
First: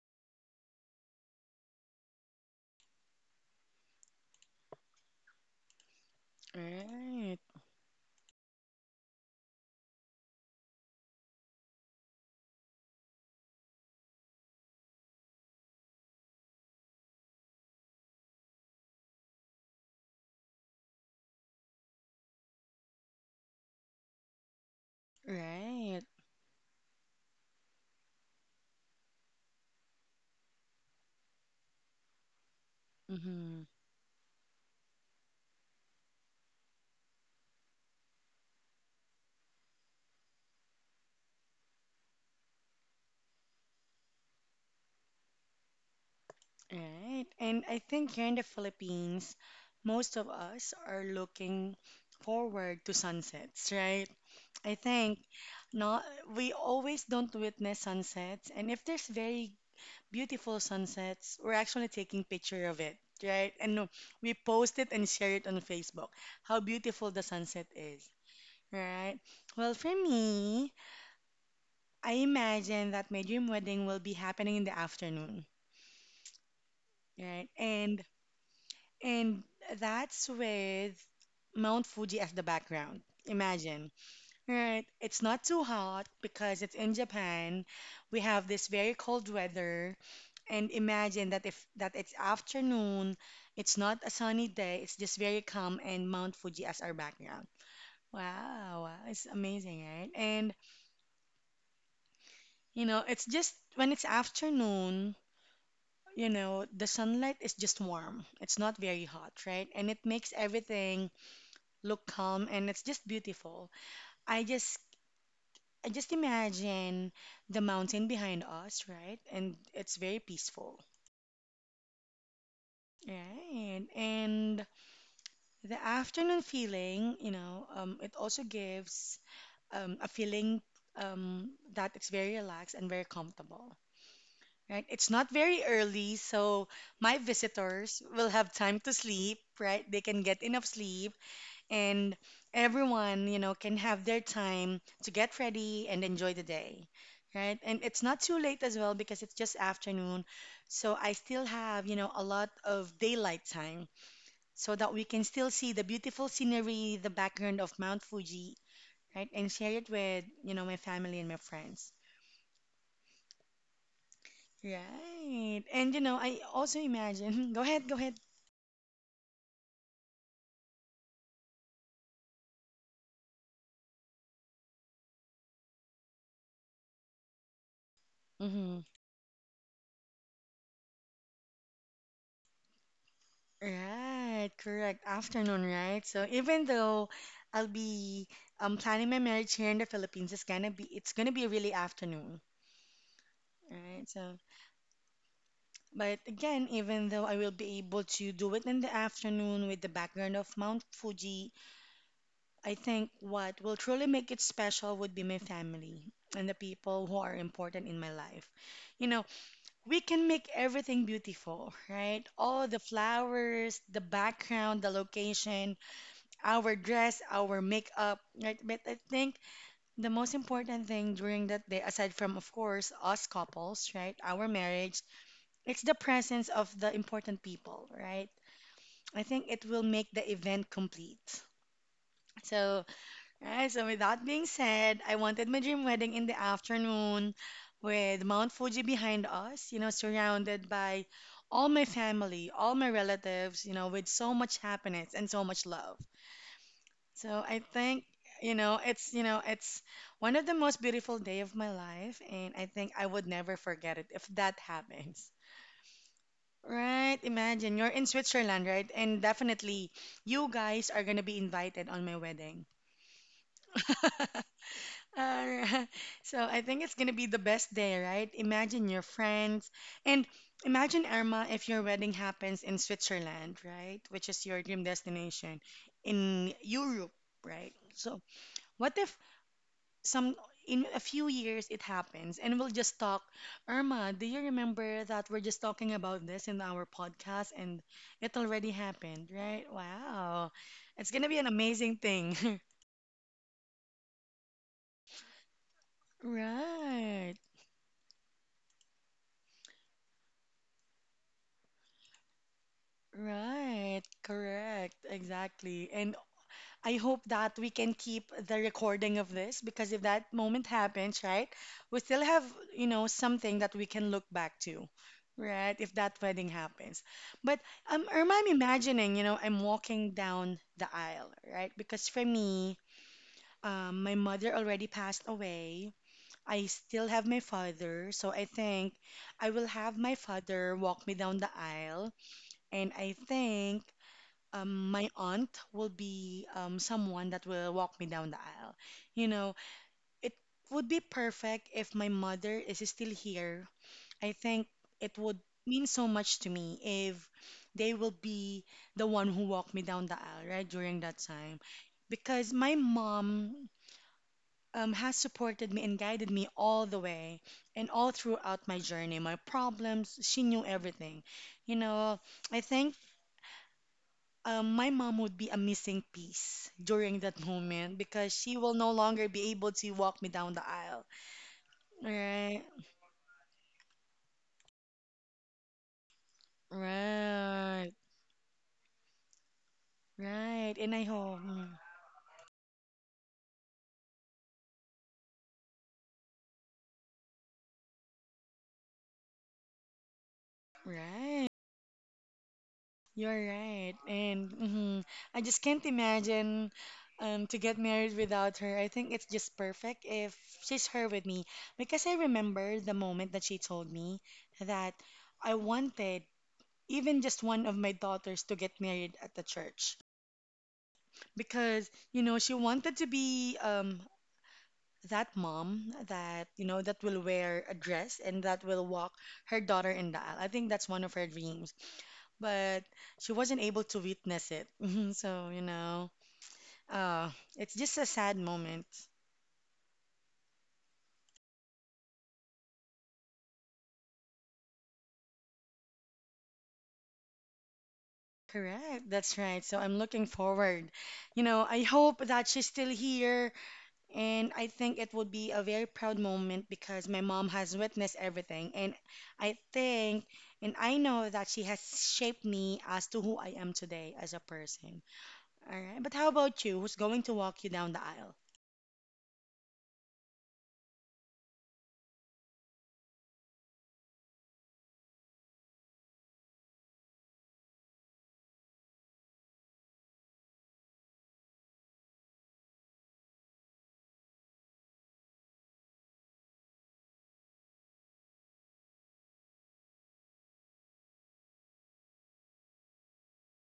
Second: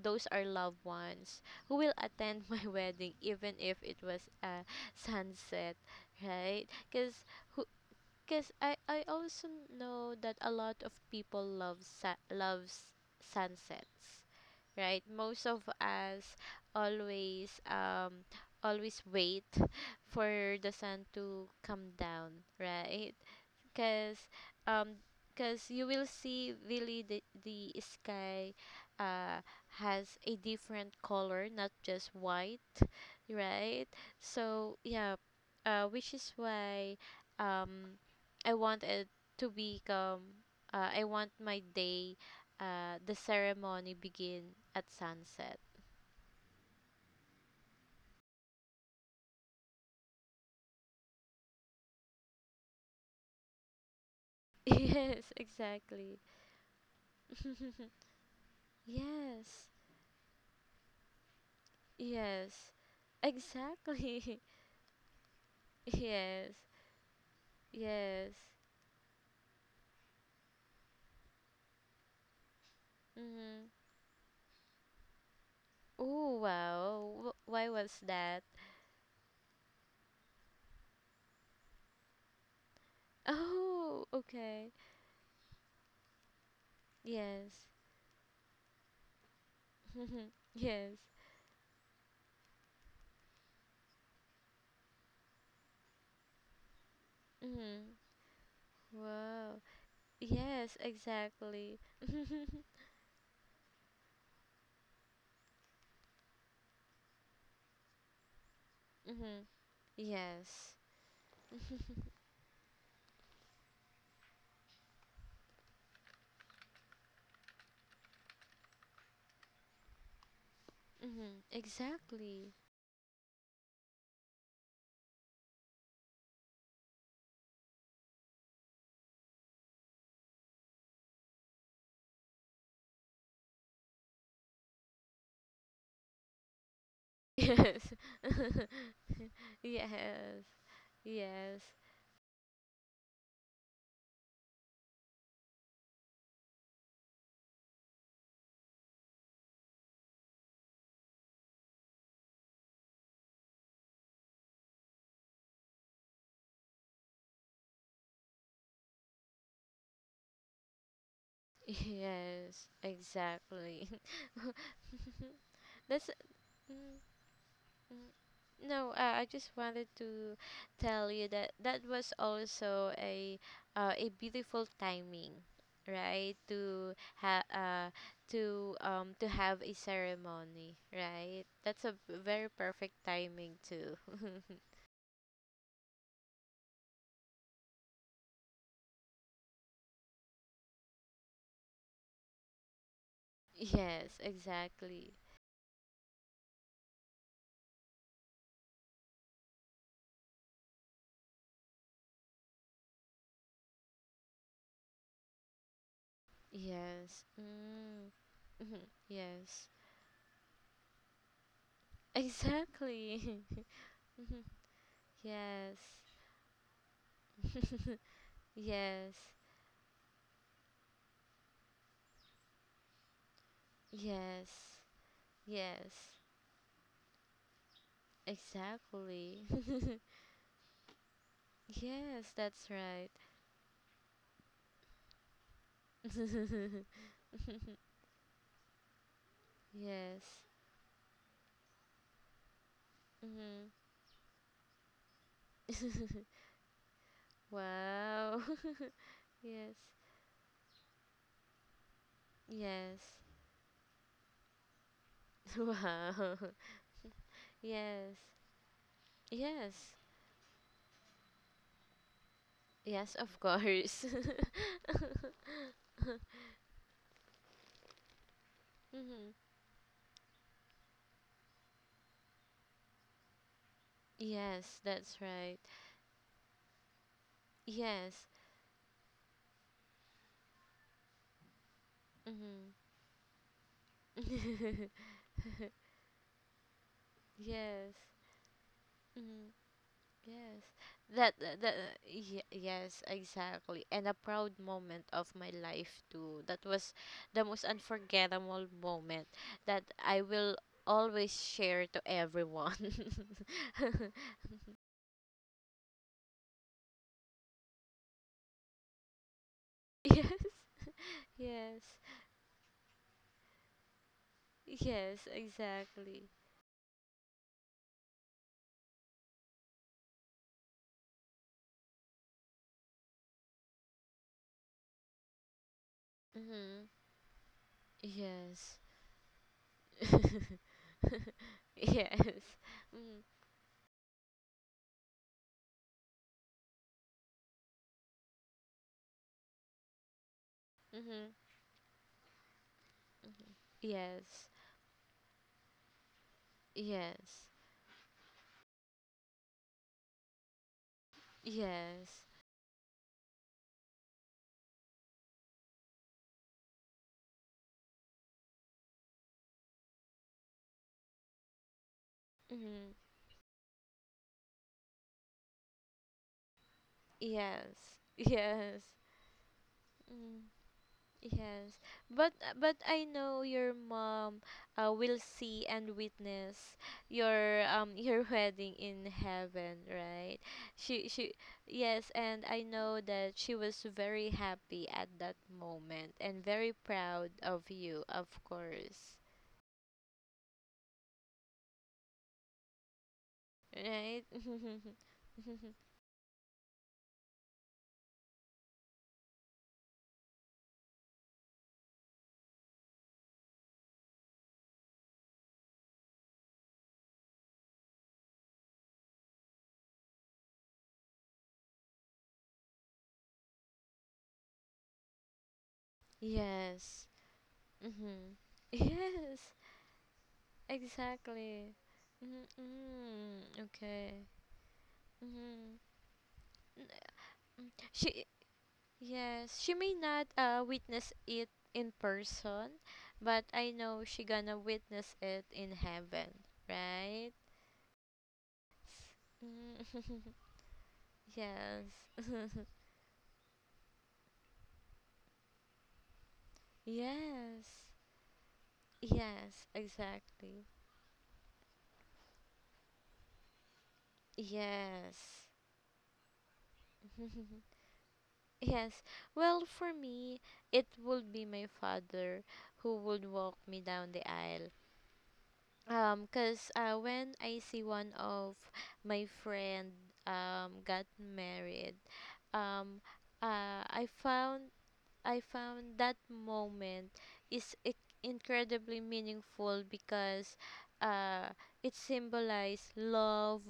those are loved ones who will attend my wedding even if it was a sunset, right? Cuz
Right.
who cuz I also know that a lot of people loves sunsets, right? Most of us always um always wait for the sun to come down, right? because um 'Cause you
Right.
will see really the sky uh has a different color, not just white,
Mm-hmm.
right? So yeah, which is why um I want it to become, I want my day, the ceremony begin at sunset.
Right. And I think here in the Philippines, most of us are looking forward to sunsets, right? I think
Yes,
not
exactly.
we always don't witness sunsets, and if there's very
Yes.
beautiful sunsets, we're actually taking picture
Yes,
of it, right? And we
exactly.
post it and share it on Facebook.
Yes.
How beautiful the sunset is,
Yes.
right? Well, for me, I imagine that my dream
Mm-hmm.
wedding will be happening in the afternoon,
Oh, wow.
right?
Why was
And
that?
And that's with Mount Fuji as the background. Imagine,
Oh, okay.
right? It's not too hot because it's in Japan.
Yes.
We have this very cold weather. And
Yes.
imagine that if that it's afternoon, it's not a sunny day, it's just very calm and Mount Fuji as our background.
Mm-hmm.
Wow, wow, it's
Wow.
amazing, right? And
Yes, exactly. Mm-hmm.
you know, it's just when it's afternoon, you know, the sunlight is just warm. It's not very hot, right? And it makes
Yes.
everything look calm and it's just beautiful. I just I just imagine the mountain behind us, right? And it's very peaceful.
Mm-hmm. Exactly.
Right. And the afternoon feeling, you know, it also gives a feeling that it's very relaxed and very comfortable, right? It's not very early, so my
Yes.
visitors will have time to sleep, right? They can get
Yes.
enough sleep
Yes.
and everyone, you know, can have their time to get ready and enjoy the day, right? And it's not too late as well because it's just afternoon. So I still have, you know, a lot of daylight time so that we can still see the beautiful scenery, the background of Mount Fuji, right? And share it with, you know, my family and my friends.
Yes. Exactly.
Right. And you
That's.
know, I also
Mm,
imagine. Go ahead, go
mm,
ahead.
no, I just wanted to tell you that that was also a beautiful timing, right? To ha to have a ceremony, right? That's a very perfect timing too.
Right, correct. Afternoon, right? So even though I'll be planning my marriage here in the Philippines, it's gonna be really afternoon, right?
Yes,
So,
exactly.
but again, even though I will be able to do it in the afternoon with the background of Mount Fuji, I think what will truly make it special would be my family and the people who
Yes.
are important in
Mm.
my life.
Mhm.
You know,
Yes.
we can make everything beautiful, right? All the
Exactly.
flowers, the
Mhm.
background, the location
Yes.
our dress, our makeup, right? But I
Yes.
think the most important thing during that day, aside from, of course, us couples, right, our
Yes.
marriage, it's
Yes.
the presence of the important people, right? I
Exactly.
think it will make the event complete.
Yes, that's
So,
right.
right, so with that being said, I wanted my dream wedding in the afternoon with Mount Fuji behind us, you know,
Yes.
surrounded by all my family, all my relatives,
Hmm.
you know, with so much happiness and so much love. So I think
Wow.
you know
Yes.
it's one of the most beautiful day of my life, and I think I
Yes.
would never forget it if that happens.
Wow.
Right? Imagine you're in
Yes.
Switzerland, right? And definitely
Yes.
you guys are gonna be invited on my wedding.
Yes, of course.
Alright. So I think it's gonna be the best day, right? Imagine your
Hmm.
friends and imagine Irma if your wedding happens in Switzerland, right? Which is your
Yes,
dream
that's right.
destination in Europe, right? So
Yes.
what if some in a few years it happens and
Hmm.
we'll just talk. Irma, do you remember that we're just talking about this in our podcast and
Yes.
it already happened,
Mhm.
right? Wow,
Yes,
it's gonna be an amazing thing.
yes, exactly, and a proud moment of my life too. That was
Right,
the most unforgettable moment that I will always share to everyone.
right, correct, exactly. And I hope that we can keep the recording of this because if that
Yes,
moment happens, right,
yes,
we still have, you know, something that we can look back to,
yes,
right, if that
exactly.
wedding happens. But Irma, I'm imagining, you know, I'm walking down the aisle, right? Because for me, my mother already passed away. I
Mm-hmm.
still have my father, so I
Yes,
think I will have my father walk me down the aisle,
yes,
and I
mm-hmm.
think my aunt will be someone that will walk me down the aisle. You know, it would be
Mm-hmm,
perfect if my mother is still here. I
yes,
think it would mean so much to me if
yes,
they will be the one who walked me down the aisle, right, during that time.
yes,
Because my mom has supported me and guided me all the way and all throughout my journey, my problems. She knew everything. You know, I
mm-hmm.
think my mom would be a missing piece during that moment
Yes,
because she will
yes.
no longer be able to walk me
Mm.
down the aisle.
Yes,
Right,
but I know your mom will see and witness your
right,
your wedding in heaven, right?
right. And I
She
hope,
Yes, and I know that she was very happy at that moment and very proud of you, of course,
right, you're right.
right?
And I just can't imagine to get married without her. I think it's just perfect if she's her with me because I remember the moment that she told me that I wanted even just one of my daughters to get married at the church, because you know she wanted to be that mom that, you know, that
Yes.
will wear a dress
Mhm.
and that will walk
Yes,
her daughter in the aisle. I think that's one of her
exactly.
dreams, but she
Mm-mm.
wasn't able to
Okay.
witness it. So, you
Mhm.
know,
N-
uh,
mm.
it's just a
She,
sad moment.
yes, she may not witness it in person, but I know she gonna witness it in heaven, right?
Correct. That's right. So I'm
Mm.
looking forward. You know, I
Yes.
hope that she's still here. And I think it would be a very proud moment because my mom has
Yes.
witnessed everything. And I
Yes,
think,
exactly.
and I know that she has shaped me as to who I am today as a person.
Yes.
All right. But how about you? Who's going to walk you down the aisle?
Yes. Well, for me, it would be my father who would walk me down the aisle. Cause When I see one of my friend got married, um, I found, I found that moment is incredibly meaningful because uh, it symbolized love,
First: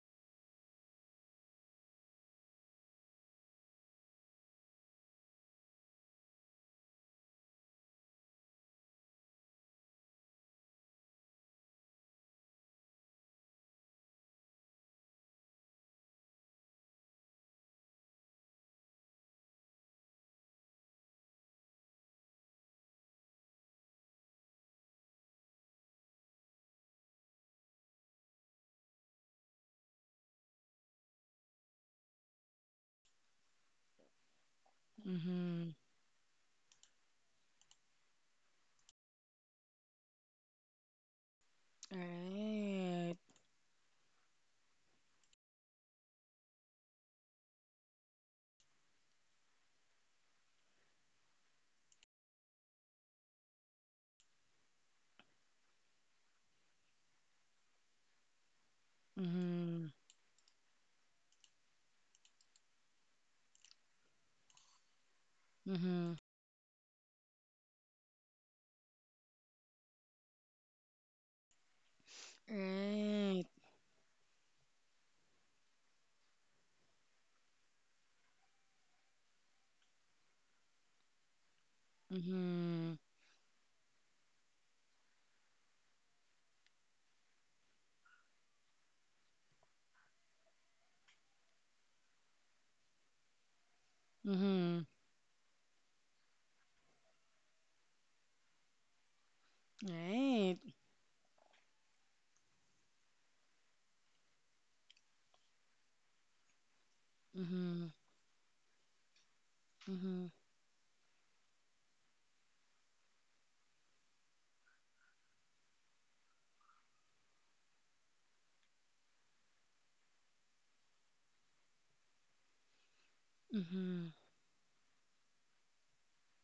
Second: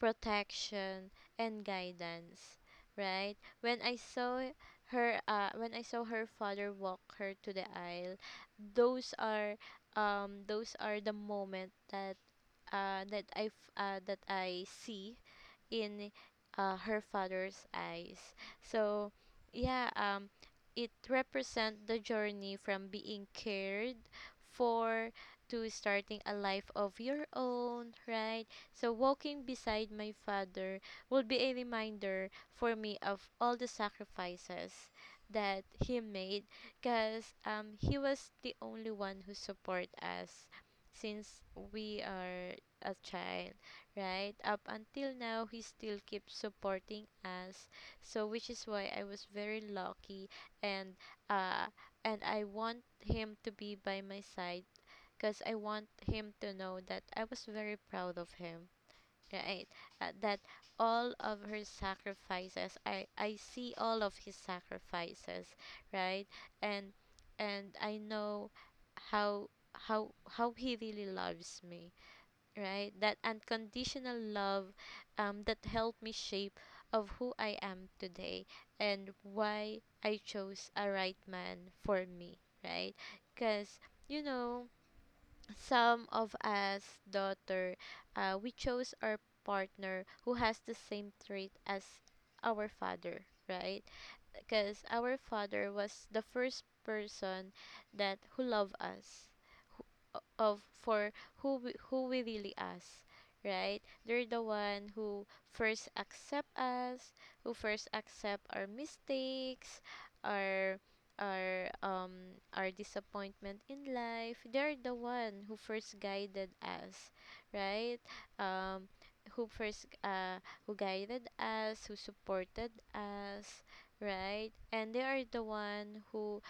protection, and guidance. Right, when I saw her, when I saw her father walk her to the aisle, those are those are the moment that that I see in, her father's eyes. So, yeah, it represents the journey from being cared for to starting a life of your own, right? So, walking beside my father will be a reminder for me of all the sacrifices that
Mm-hmm.
he made because he was the only one who support us since
All
we are a
right.
child, right up until now he still keeps supporting us. So which is why I was very lucky, and uh I want him to be by my side because I want him to know that I was very proud of him, right,
Mm-hmm.
that all of her sacrifices, I see all of his sacrifices,
Mm-hmm.
right? and and I know how, how he really loves me, right? That
Right.
unconditional love, that helped me shape of who I am today, and why I chose a right man for me, right?
Mm-hmm.
Because you know, some of us daughter, we chose our partner who has the same trait as our father, right? Because
Mm-hmm.
our father was the first person that who loved us, of
Right.
for who we really ask, right? They're the one who first accept us, who first
Mm-hmm.
accept our mistakes,
Mm-hmm.
our our disappointment in life. They're the one who first guided us, right, um who first uh who guided us, who supported us,
Mm-hmm.
right? And they are the one who,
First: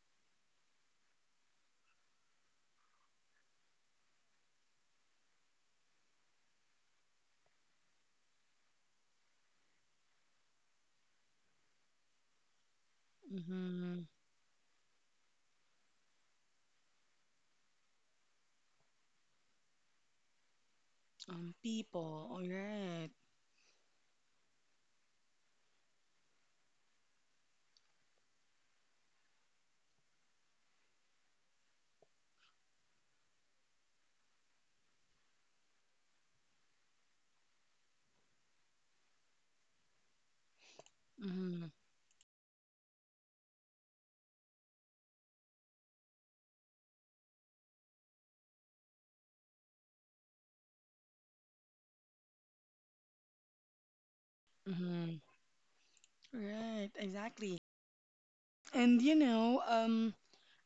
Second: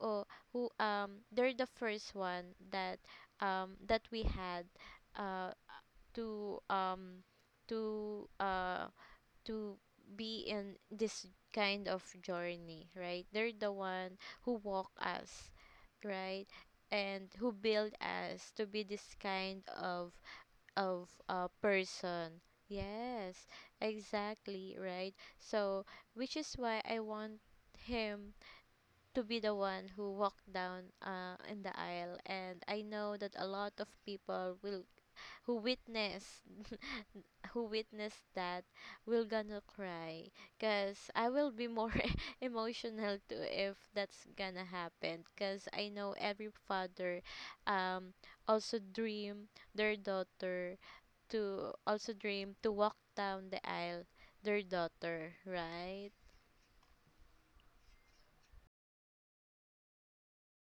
oh, who they're the first one that that we had uh to um to uh to be in this kind of journey, right? They're the
Mm-hmm.
one who walk us, right, and who build us to be this kind of
People.
person.
All right.
Yes, exactly, right? So which is why I want him to be the one who walked down, in the aisle, and I know that a lot of people will, who witness, who witness that, will gonna cry, because I will
Mm-hmm.
be more emotional too if that's gonna happen, because I know every father um also dream their daughter to also dream to walk down the aisle, their
Mm-hmm.
daughter, right?
Right, exactly. And you know,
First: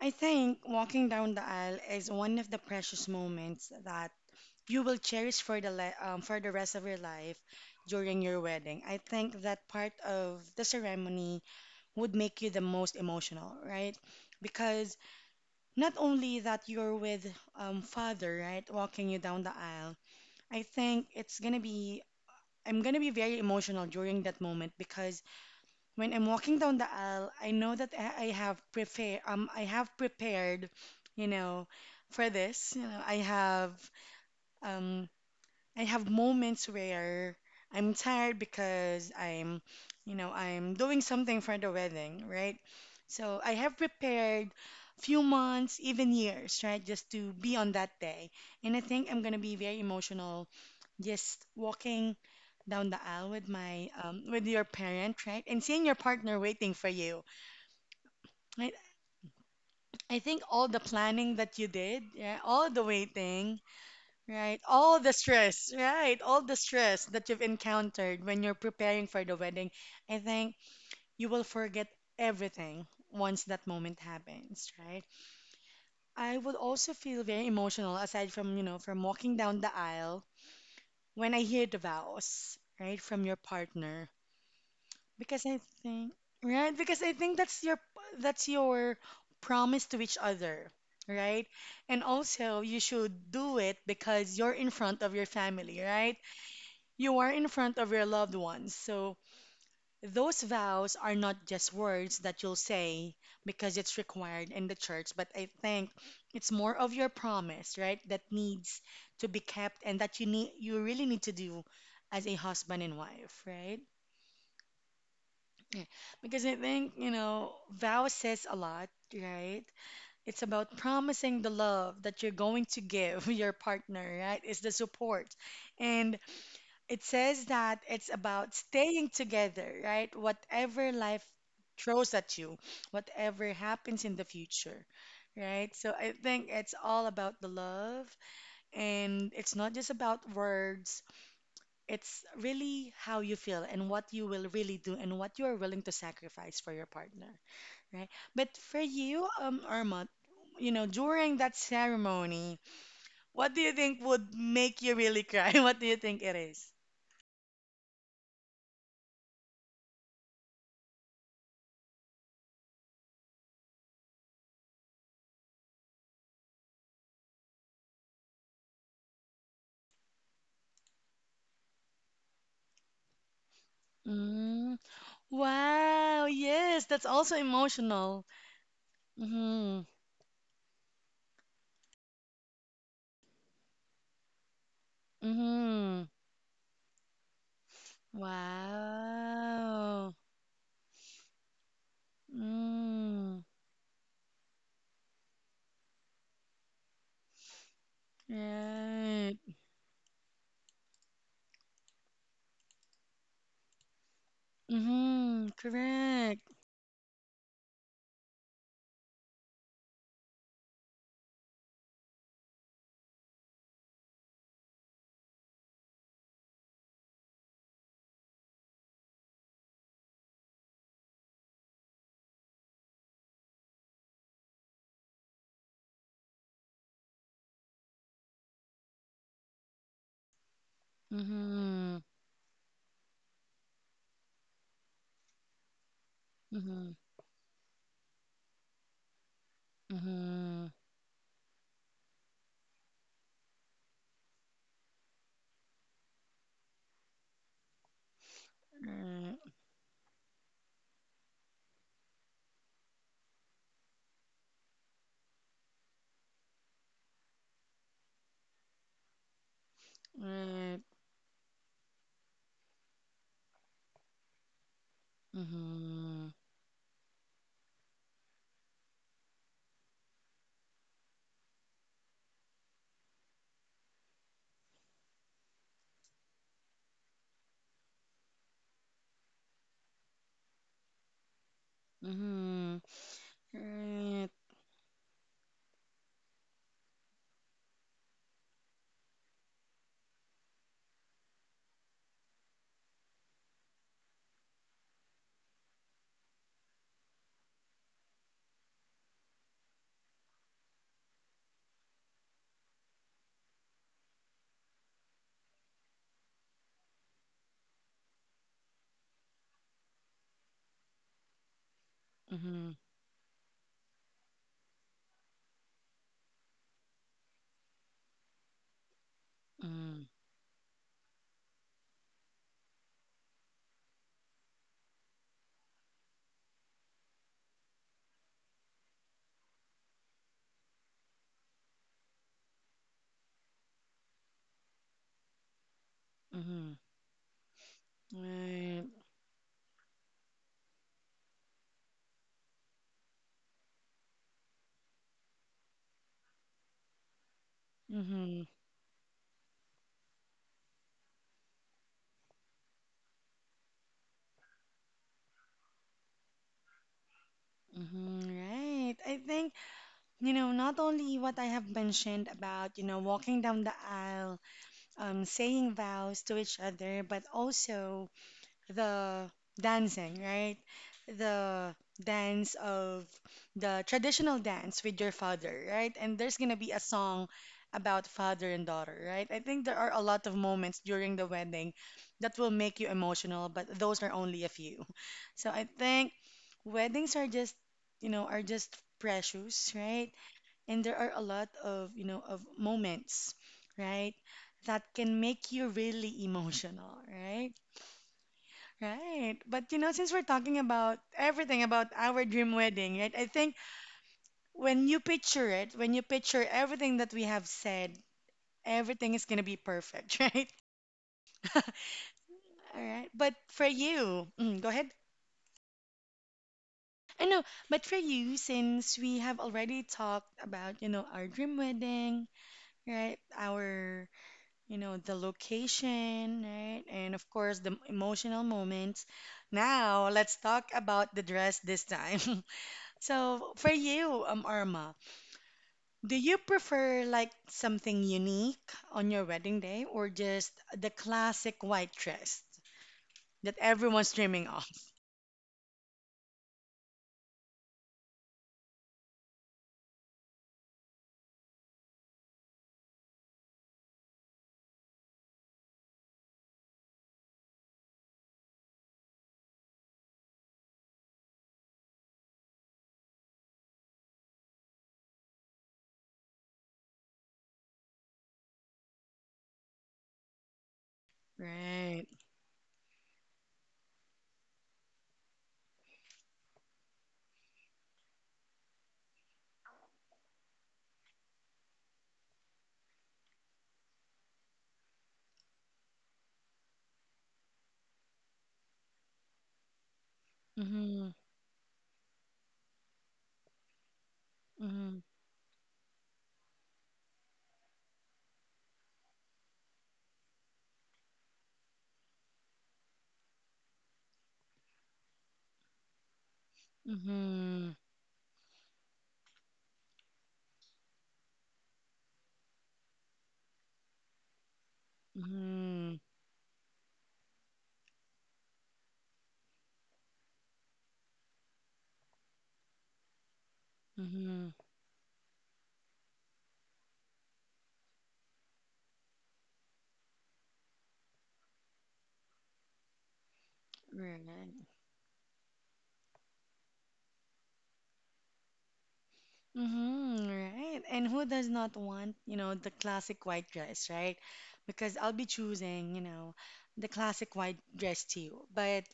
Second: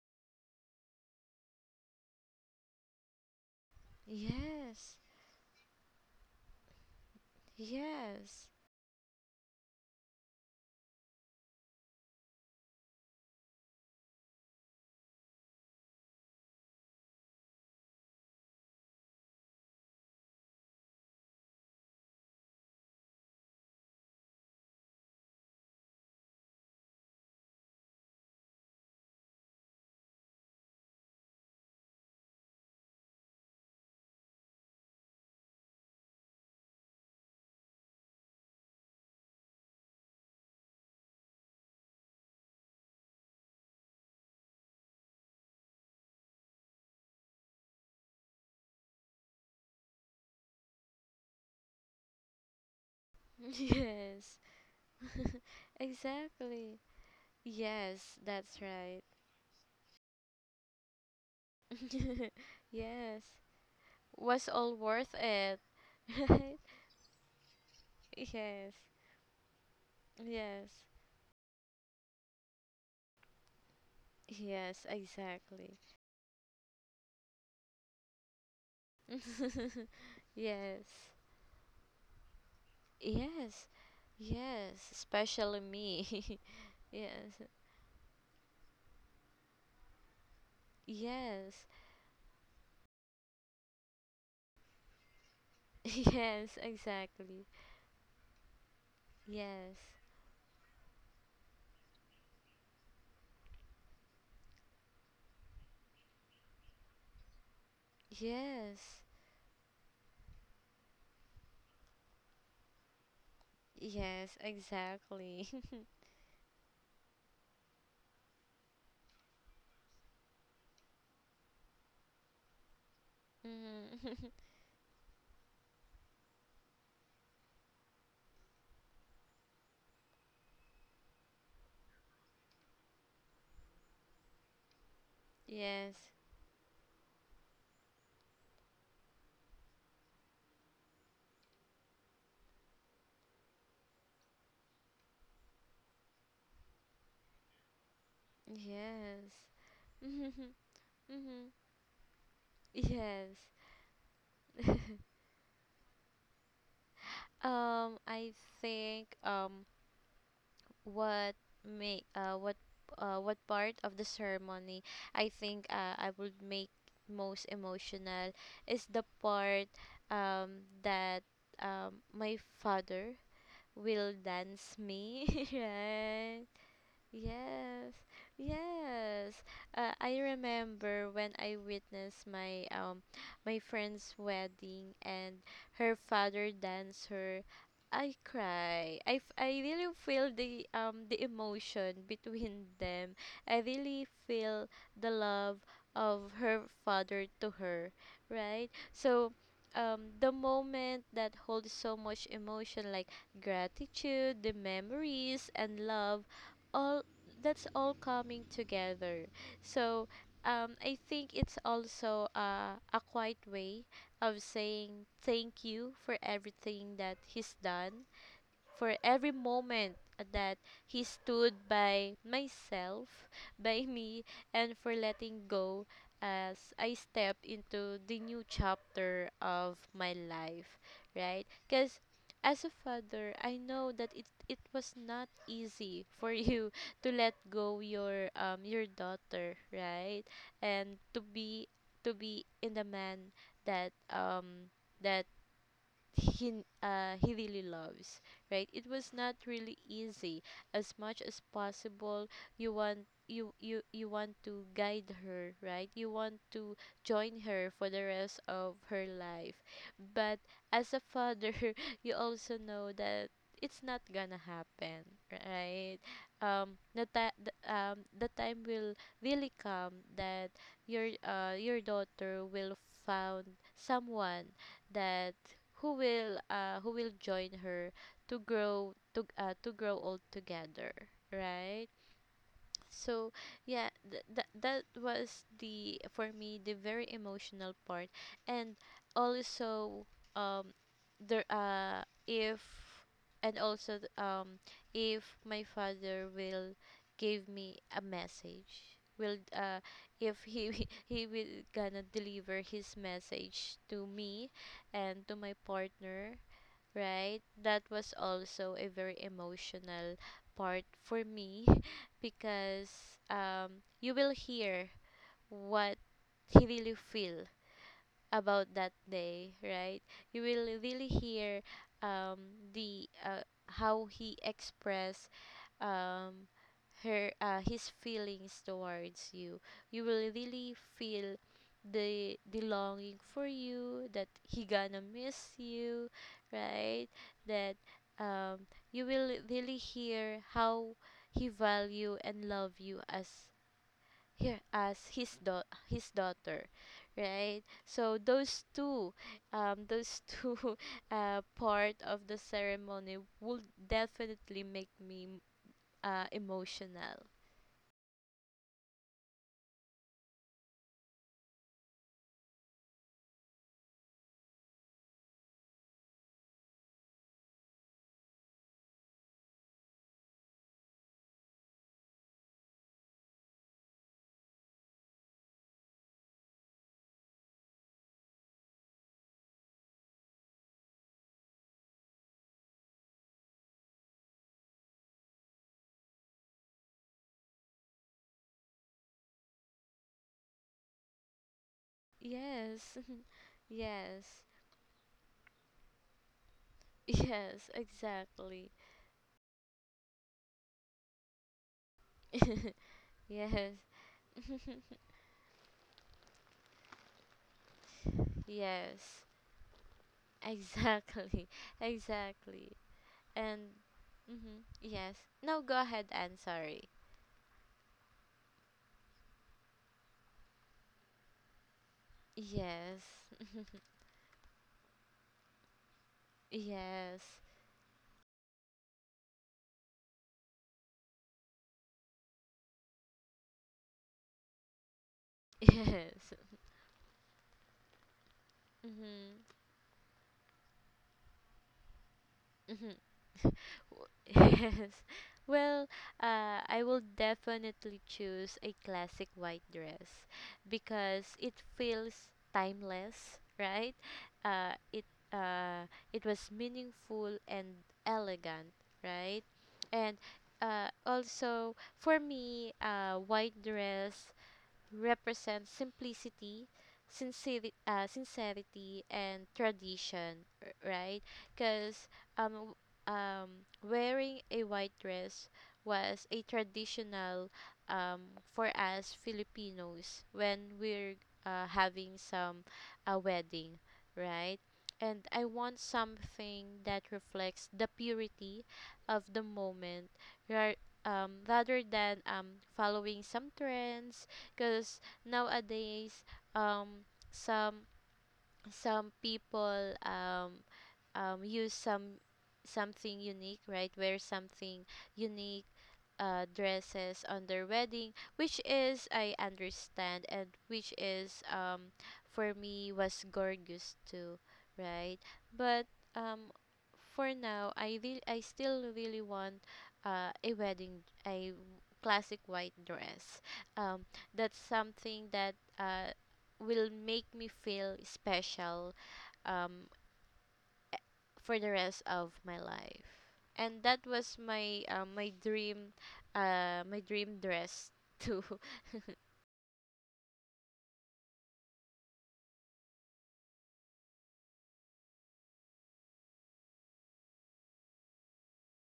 I think walking down the aisle is one of the precious moments that you
Yes,
will cherish for the le for the rest of your life during your
yes.
wedding. I think that part of the ceremony would make you the most emotional, right? Because not only that you're with father, right, walking you down the aisle, I think it's gonna be I'm gonna be very emotional during that moment because when I'm walking down the aisle, I know that I have prepare I have prepared, you know, for this. You know, um I have moments where I'm tired because I'm, you know, I'm doing something for the wedding, right? So I have prepared few months, even years, right, just to be on that day. And I think I'm gonna be very emotional just walking down the aisle with my
Yes,
with your parent, right? And seeing your partner waiting
exactly.
for you.
Yes, that's
Right?
right.
I think all the planning that you did, yeah, all the
Yes,
waiting,
was
right.
all
All the
worth it,
stress, right? All the
right?
stress that you've encountered when you're
Yes,
preparing for the wedding, I think
yes,
you will forget everything once that moment happens,
yes,
right?
exactly.
I would also feel very emotional aside from, you know, from walking down the aisle
Yes,
when I hear the vows, right, from your
yes,
partner.
yes,
Because I
especially
think,
me.
right? Because I think
Yes,
that's your promise to each other, right?
yes,
And also, you should do it because you're in front of your family, right?
yes,
You are
exactly.
in front of your loved ones. So
Yes,
those vows are not just words that you'll say because it's required in the church, but I think it's more of your promise, right? That needs
yes,
to be kept and that you really need to do as a husband and wife, right?
yes, exactly.
Yeah. Because I think, you know, vow says a lot, right? It's about promising the love that you're going to give your
Mm.
partner, right? It's the support. And it says that it's about staying together, right? Whatever life throws at you, whatever happens in the future, right? So
Yes,
I think it's all about the love and it's not just about words. It's really how you feel and what you will really do and what you are willing to sacrifice for your partner, right? But for you,
yes.
Irma,
Mhm.
you know, during
Mhm.
that ceremony,
Yes.
what do you think would make you really cry? What do you think it is?
Um, I think what make what What part of the ceremony, I think I would make most emotional, is the part that my father will dance me,
Wow,
right?
yes, that's also
Yes,
emotional.
yes.
Mm-hmm.
I remember when I witnessed my my friend's wedding and her
Mm-hmm.
father dance her. I cry. I really
Wow.
feel the emotion between them.
Mm.
I really feel the love of her father to her, right? So
Right.
the moment that holds so much emotion like gratitude, the
Mm-hmm.
memories and love,
Correct.
all that's all coming together. So I think it's also a quiet way of saying thank you for everything that he's done, for every moment that he stood by myself, by me, and for letting go as I step into the new chapter of my life, right?
Mm-hmm.
Because as a father, I know that it was not easy for you
Mm-hmm.
to let go your daughter, right?
Mm-hmm.
And to be, to be in the man that that he he really loves, right? It was not
Right.
really easy. As much as possible, you want, you want to guide her, right? You want to join her for the rest of her life, but
Right.
as a father you also know that it's not gonna happen, right?
Mm-hmm.
um the, ti- the The time will really come that your daughter will found someone that who will join her to grow to, to grow old together, right?
Mm-hmm.
so yeah th-
Right.
that that was the for me the very emotional part. And also, um there if and also th- if my father will give me a message, will, if he he will gonna deliver his message to me and to my partner, right? That was also a very emotional part for me
Mm-hmm.
because you will hear what he really feel about that day, right?
Mm-hmm.
You will really hear, um, the how he express, um her his feelings towards you. You will really feel the longing for you, that he gonna miss you,
Mm-hmm.
right? That,
Right.
you will really hear how he value and love you as here as his daughter, right? So
Mm-hmm.
those two, those two part of the ceremony would definitely make me, emotional.
Mm-hmm. Right. I think, you know, not only what I have mentioned about, you know, walking down the aisle, saying vows to each other, but also the dancing, right? The dance of the traditional dance with your father, right? And there's gonna be a song about father and daughter, right? I think there are a lot of moments during the wedding that will make you emotional, but those are only a few. So I think weddings are just, you know, are just precious, right? And there are a lot of, you know, of
Yes,
moments, right,
yes,
that can make you really emotional, right,
yes, exactly.
right. But you know, since we're talking about everything about our dream wedding, right, I think
Yes,
when you picture it, when you picture everything that we have said, everything
yes,
is going to be perfect. Right,
exactly,
all
exactly.
right. But
And
for you,
mm-hmm,
go ahead.
yes. Now go ahead and sorry.
I know, but for you, since we have already talked about, you know, our dream wedding,
Yes,
right, our, you know, the location, right? And of
yes,
course, the emotional moments. Now, let's talk about the dress this time. So, for you, Arma, do
yes.
you prefer like something unique on your
Mm-hmm.
wedding day or just the classic white dress
Mhm.
that everyone's dreaming of?
Yes. Well, I will definitely choose a classic white dress because it feels timeless, right? Uh, it uh, it was meaningful and elegant, right? And, also for me, white dress represents simplicity, sincerity, sincerity and tradition, right? Because
Right.
um, w- um, wearing a white dress was a traditional, um, for us Filipinos, when we're, having some a wedding, right? And I want something that reflects the purity of the moment, ra-
Mm-hmm.
rather than, following some trends, because
Mm-hmm.
nowadays, um some some people use something unique, right? Wear something unique, dresses on their
Mm-hmm.
wedding, which is, I understand, and which is, for me, was gorgeous too, right? But,
Mm-hmm.
um for now, I still really want, uh, a wedding a classic white dress. Um,
Mm-hmm.
that's something that, will make me feel special um for the rest of my life. And that was
Right.
my, my dream, my dream dress too.
Mm-hmm, right. And who does not want, you know, the classic white dress, right? Because I'll be choosing, you know, the classic white dress too. But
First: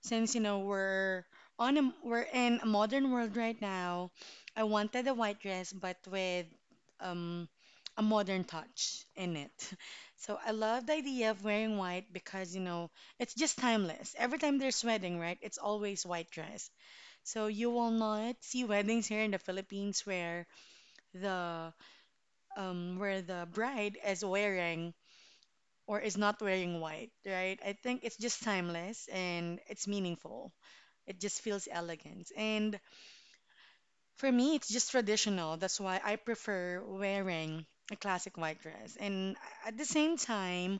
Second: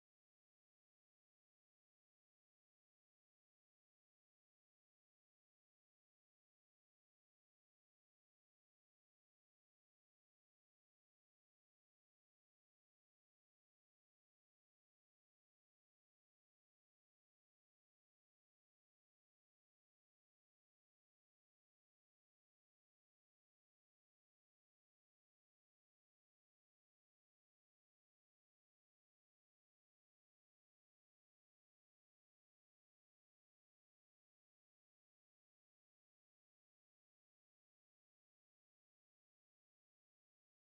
since, you know, we're in a modern world right now, I wanted a white dress but with um a modern touch in it. So I love the idea of wearing white because, you know, it's just timeless. Every time there's wedding, right? It's always white dress. So you will not see weddings here in the Philippines the where the bride is wearing or is not wearing white, right? I think it's just timeless and it's meaningful. It just feels elegant. And for me, it's just traditional. That's why I prefer wearing a classic white dress. And at the same time,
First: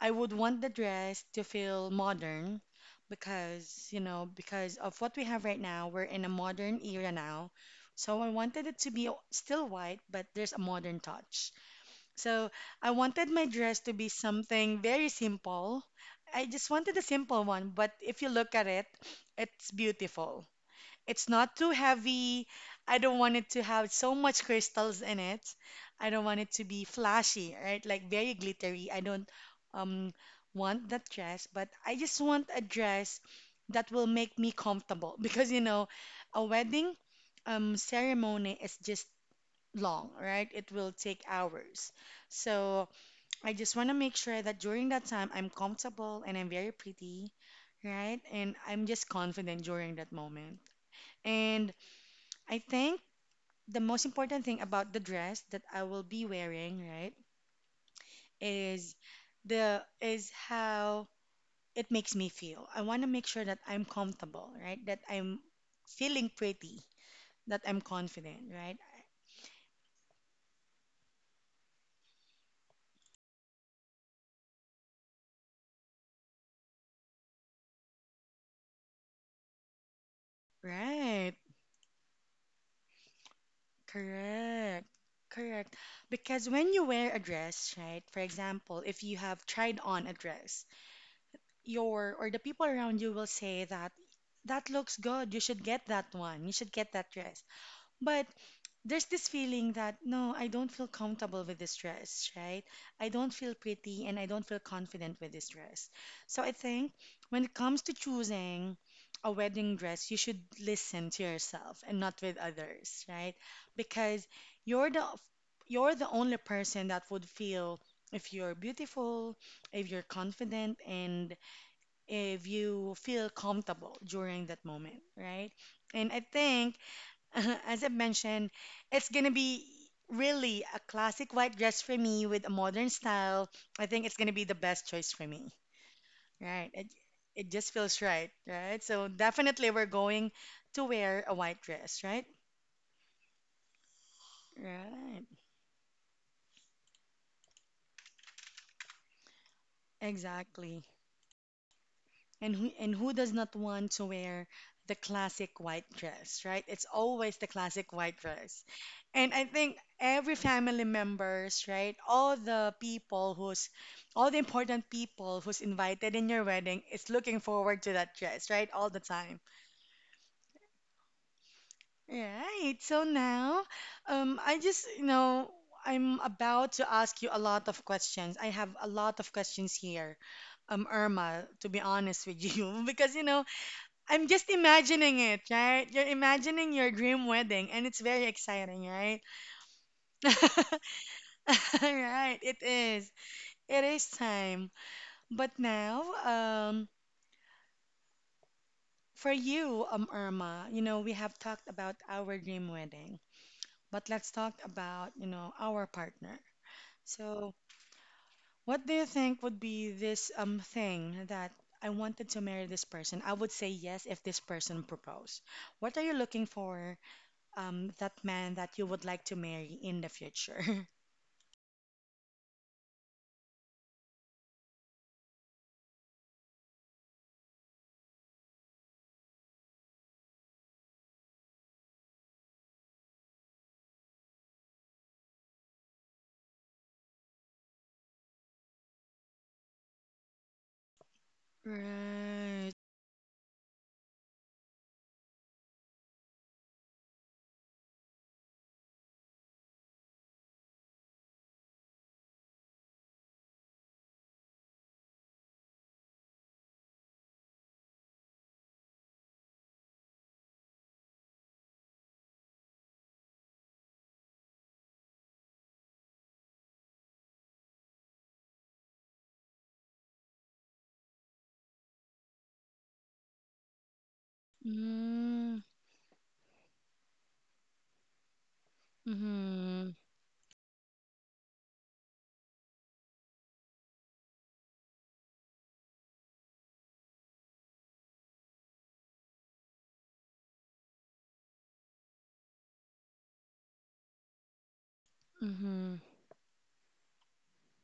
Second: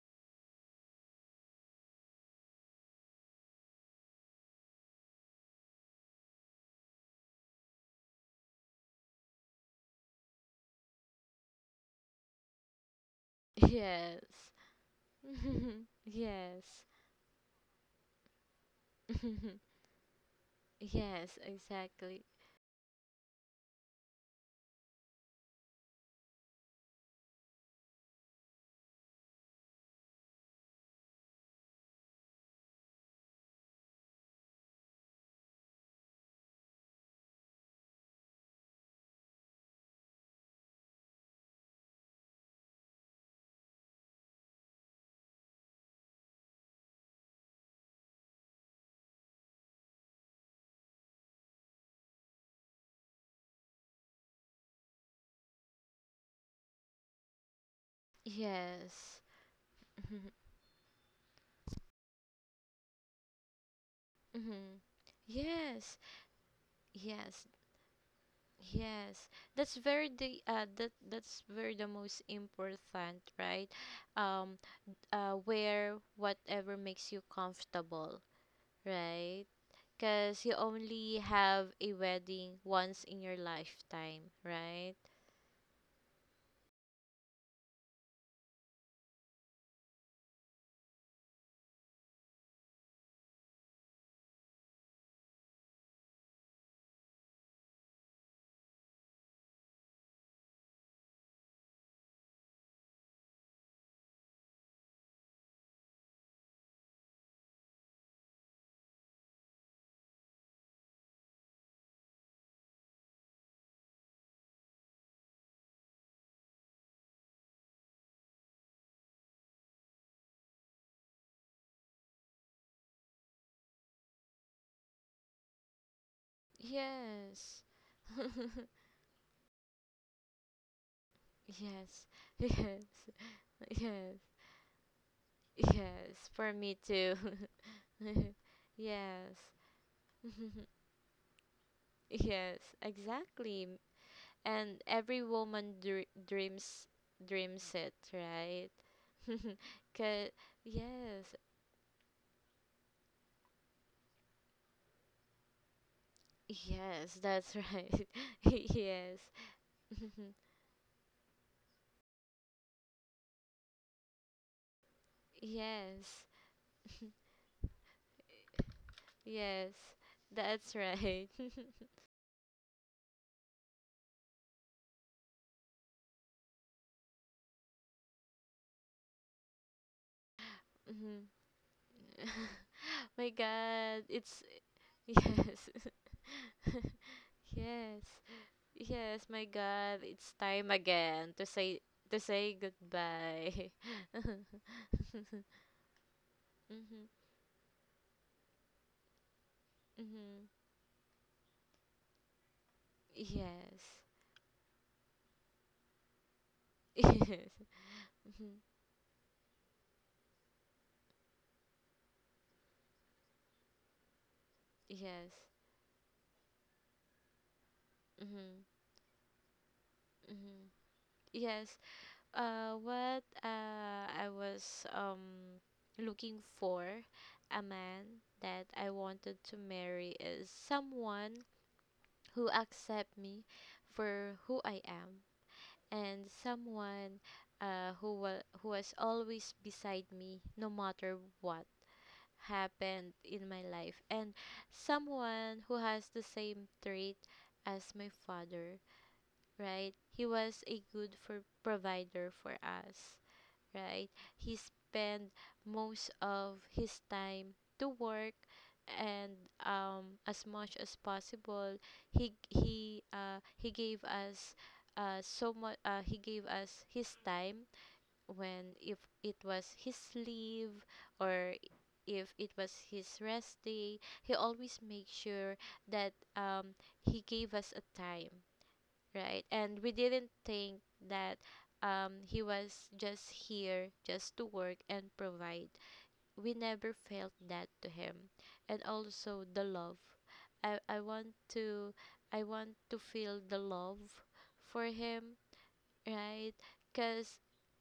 I would want the dress to feel modern because, you know, because of what we have right now, we're in a modern era now. So I wanted it to be still white, but there's a modern touch. So I wanted my dress to be
Yes.
something very simple. I
Yes.
just wanted a simple one, but if you look at it, it's beautiful. It's
Yes,
not too
exactly.
heavy. I don't want it to have so much crystals in it. I don't want it to be flashy, right? Like very glittery. I don't um want that dress, but I just want a dress that will make me comfortable because you know, a wedding ceremony is just long, right? It will take hours. So I just want to make sure that during that time I'm comfortable and I'm very pretty, right? And I'm just confident during that moment. And I think the most important thing about the dress that I will be wearing, right, is
Yes.
is how it makes me feel. I want to make sure that I'm comfortable, right?
Mhm,
That I'm
yes.
feeling pretty,
Yes.
that I'm confident, right?
Yes. That's very the that's very the most important, right? Um Wear whatever makes you comfortable, right? Because you only
Right.
have a wedding once in your lifetime,
Correct.
right?
Correct. Because when you wear a dress, right? For example, if you have tried on a dress, your or the people around you will say that that looks good. You should get that one. You should get that dress. But there's this feeling that no, I don't feel comfortable with this dress, right? I don't feel pretty and I don't feel confident with this dress. So I think when it comes to choosing a wedding dress, you should listen to yourself and not with others, right? Because you're the you're the only person that would feel if you're beautiful, if you're confident, and if you feel comfortable during that moment, right? And I think
Yes.
as I mentioned, it's gonna be really a classic white dress for
Yes.
me with a modern
Yes.
style. I
Yes.
think it's gonna be the best choice for me.
Yes. For
Right.
me too.
It just feels right, right? So
Yes.
definitely we're going to wear a white dress, right?
Yes, exactly. And every
Right.
woman dreams it, right? Cause
Exactly.
yes.
And who does not want to wear the classic white dress, right? It's
Yes,
always the
that's
classic
right.
white dress.
Yes.
And I think every family members, right? All the important people who's invited
Yes.
in your wedding is looking forward to that dress, right? All the time.
Yes. That's right.
Right. So now, I just, you know, I'm about to ask you a lot of questions. I have a lot of questions here,
Mhm.
Irma, to be honest with you, because, you
My
know,
god,
I'm
it's
just imagining it,
yes.
right? You're imagining your dream wedding, and it's
Yes.
very exciting, right?
Yes, my god, it's time again to
Right, it
say
is.
goodbye.
It is time. But now,
Mhm.
for you,
Mhm.
Irma, you know, we have talked about our dream wedding,
Yes.
but let's talk about, you know, our partner.
Yes.
So,
Mhm.
what do you think would be this thing that I wanted to marry this person? I would say yes if this person
Yes.
proposed. What are you looking for that man
Mhm.
that you would like to marry in the
Mhm.
future.
Yes. What I was, looking for a man that I wanted to marry, is someone who accept me for who I am, and someone, who was always beside me no matter what
Right.
happened in my life, and someone who has the same trait as my father. Right, he was a good for provider for us, right? He spent most of his time to work, and, as much as possible, he gave us, so much he gave us his time, when, if it was his leave, or if it was his rest day, he always make sure
Mm,
that, he gave us a time, right? And
mm-hmm.
we didn't think that, he was just here just to work and provide. We never felt that to him. And also the love. I, I want to I want to feel the love for him,
Mm-hmm.
right? Because,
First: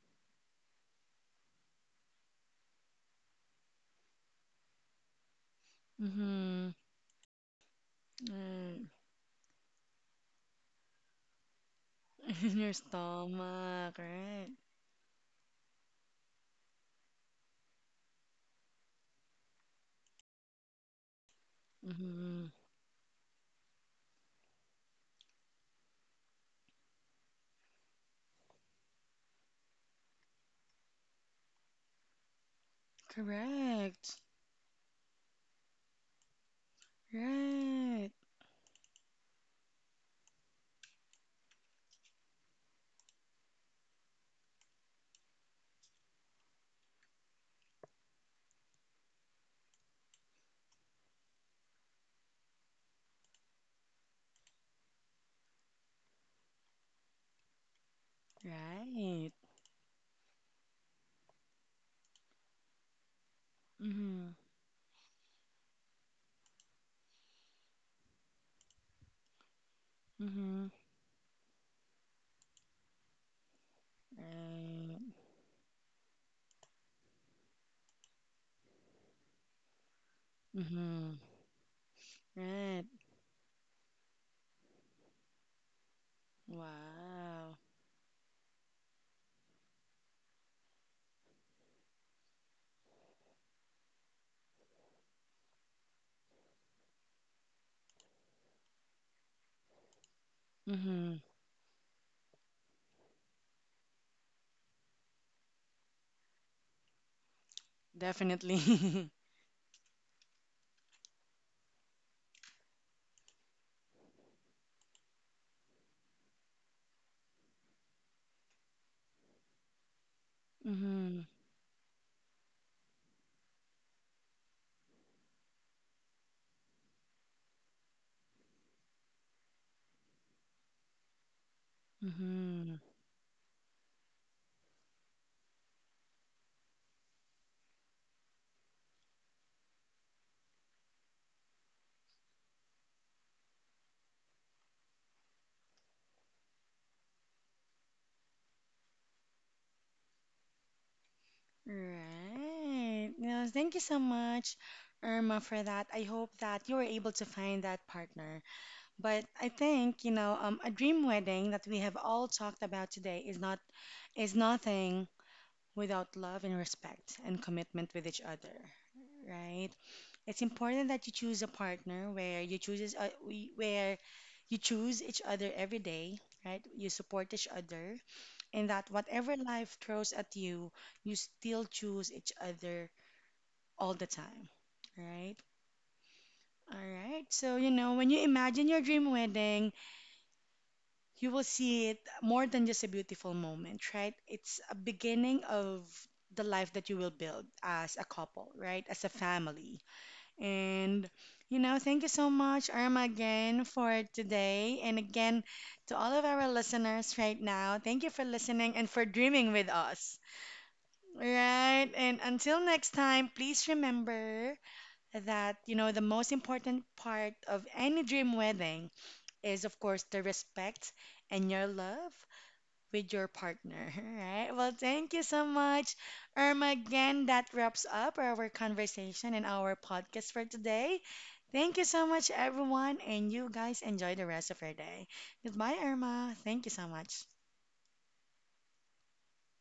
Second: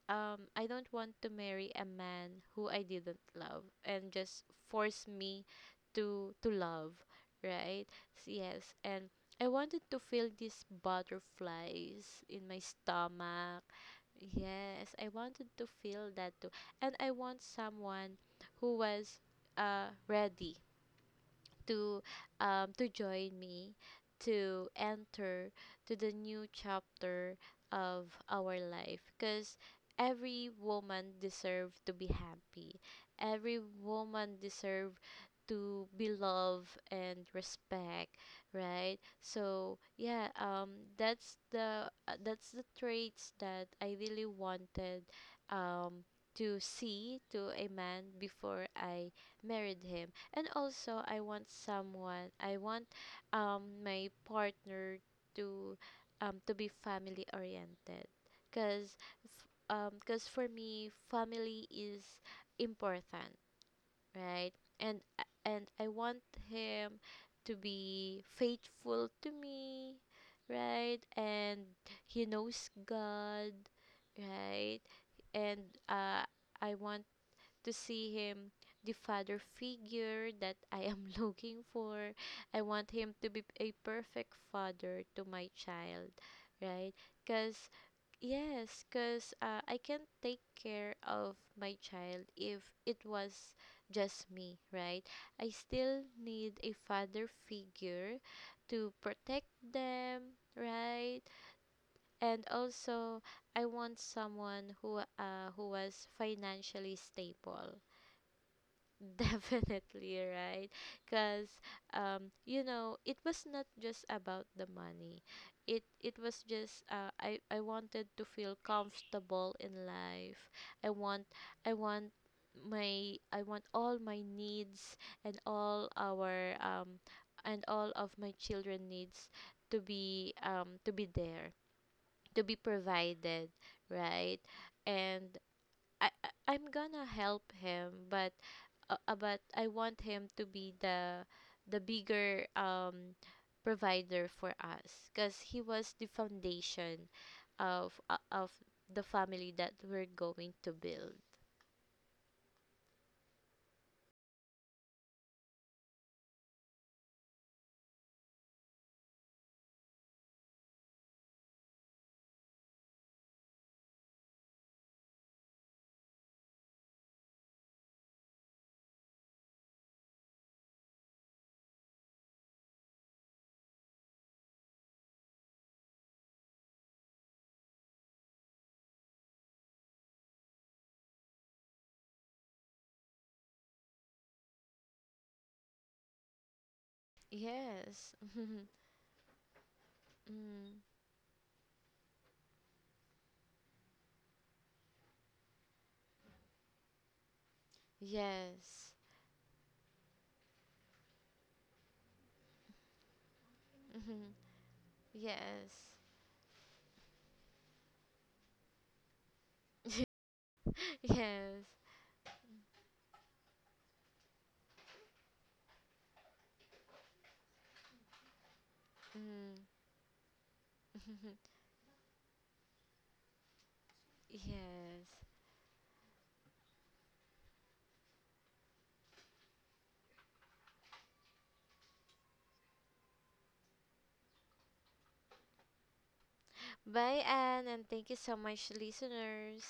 I don't want to marry a man who I didn't love and just force me to
Mm-hmm.
love, right? Yes,
Right.
and I wanted to feel these butterflies in my
In your
stomach.
stomach, right?
Yes, I wanted to feel that too, and I want someone who was ready to,
Mm-hmm.
to join me, to enter to the new chapter of our life, because every woman deserve to be happy, every
Correct.
woman deserve to be loved and respect,
Right.
right? So yeah, that's the, that's the traits that I really wanted, um to see to a man before I married him. And also, I want someone, I want, my partner to, to be family oriented, because,
Right.
for me, family is important,
Mm-hmm.
right? And I want him to be faithful to me,
Mm-hmm.
right? And he knows God, right?
Right.
And I want to see him the father figure that I am
Mm-hmm.
looking for. I
Right.
want him to be a perfect father to my child, right?
Wow.
Because yes, because, I can not take care of my child if it was just me, right? I still need a father figure to protect them,
Mm-hmm.
right? And also, I want someone who, who was financially stable.
Definitely.
Definitely, right. Because, you know, it was not just about the money. It was just, I wanted to feel comfortable in life. I
Mm-hmm.
want I want I want all my needs, and all our, and all of my children needs, to be, to be there, to be
Mm-hmm.
provided, right? And, I'm gonna help him, but, but I want him to be the bigger, provider for us, because he was the foundation of, of the family that we're going to build.
Right. No, thank you so much, Irma, for that. I hope that you were able to find that partner. But I think, you know, a dream wedding that we have all talked about today is nothing without love and respect and commitment with each other. Right? It's important that you choose a partner where where you choose each other every day, right? You support each other and that whatever life throws at you, you still choose each other all the time. Right? All right. So, you know, when
Yes.
you imagine your dream wedding,
Mm.
you will see it more than just a beautiful moment, right? It's a beginning of the life that you will build as a couple, right?
Yes.
As a family. And, you know, thank you so much, Irma, again for
Mhm,
today. And again,
yes.
to all of our listeners right now, thank you for listening and for dreaming with us.
Yes.
Right. And until next time, please remember that, you know, the most important part of any dream wedding
Mm.
is, of course, the respect and your love with your partner. Right. Well,
Yes.
thank you so much, Irma. Again, that wraps up our conversation and our podcast for today. Thank you so much, everyone. And you guys enjoy the rest of your day. Goodbye, Irma. Thank you so
Bye,
much.
Anne, and thank you so much, listeners.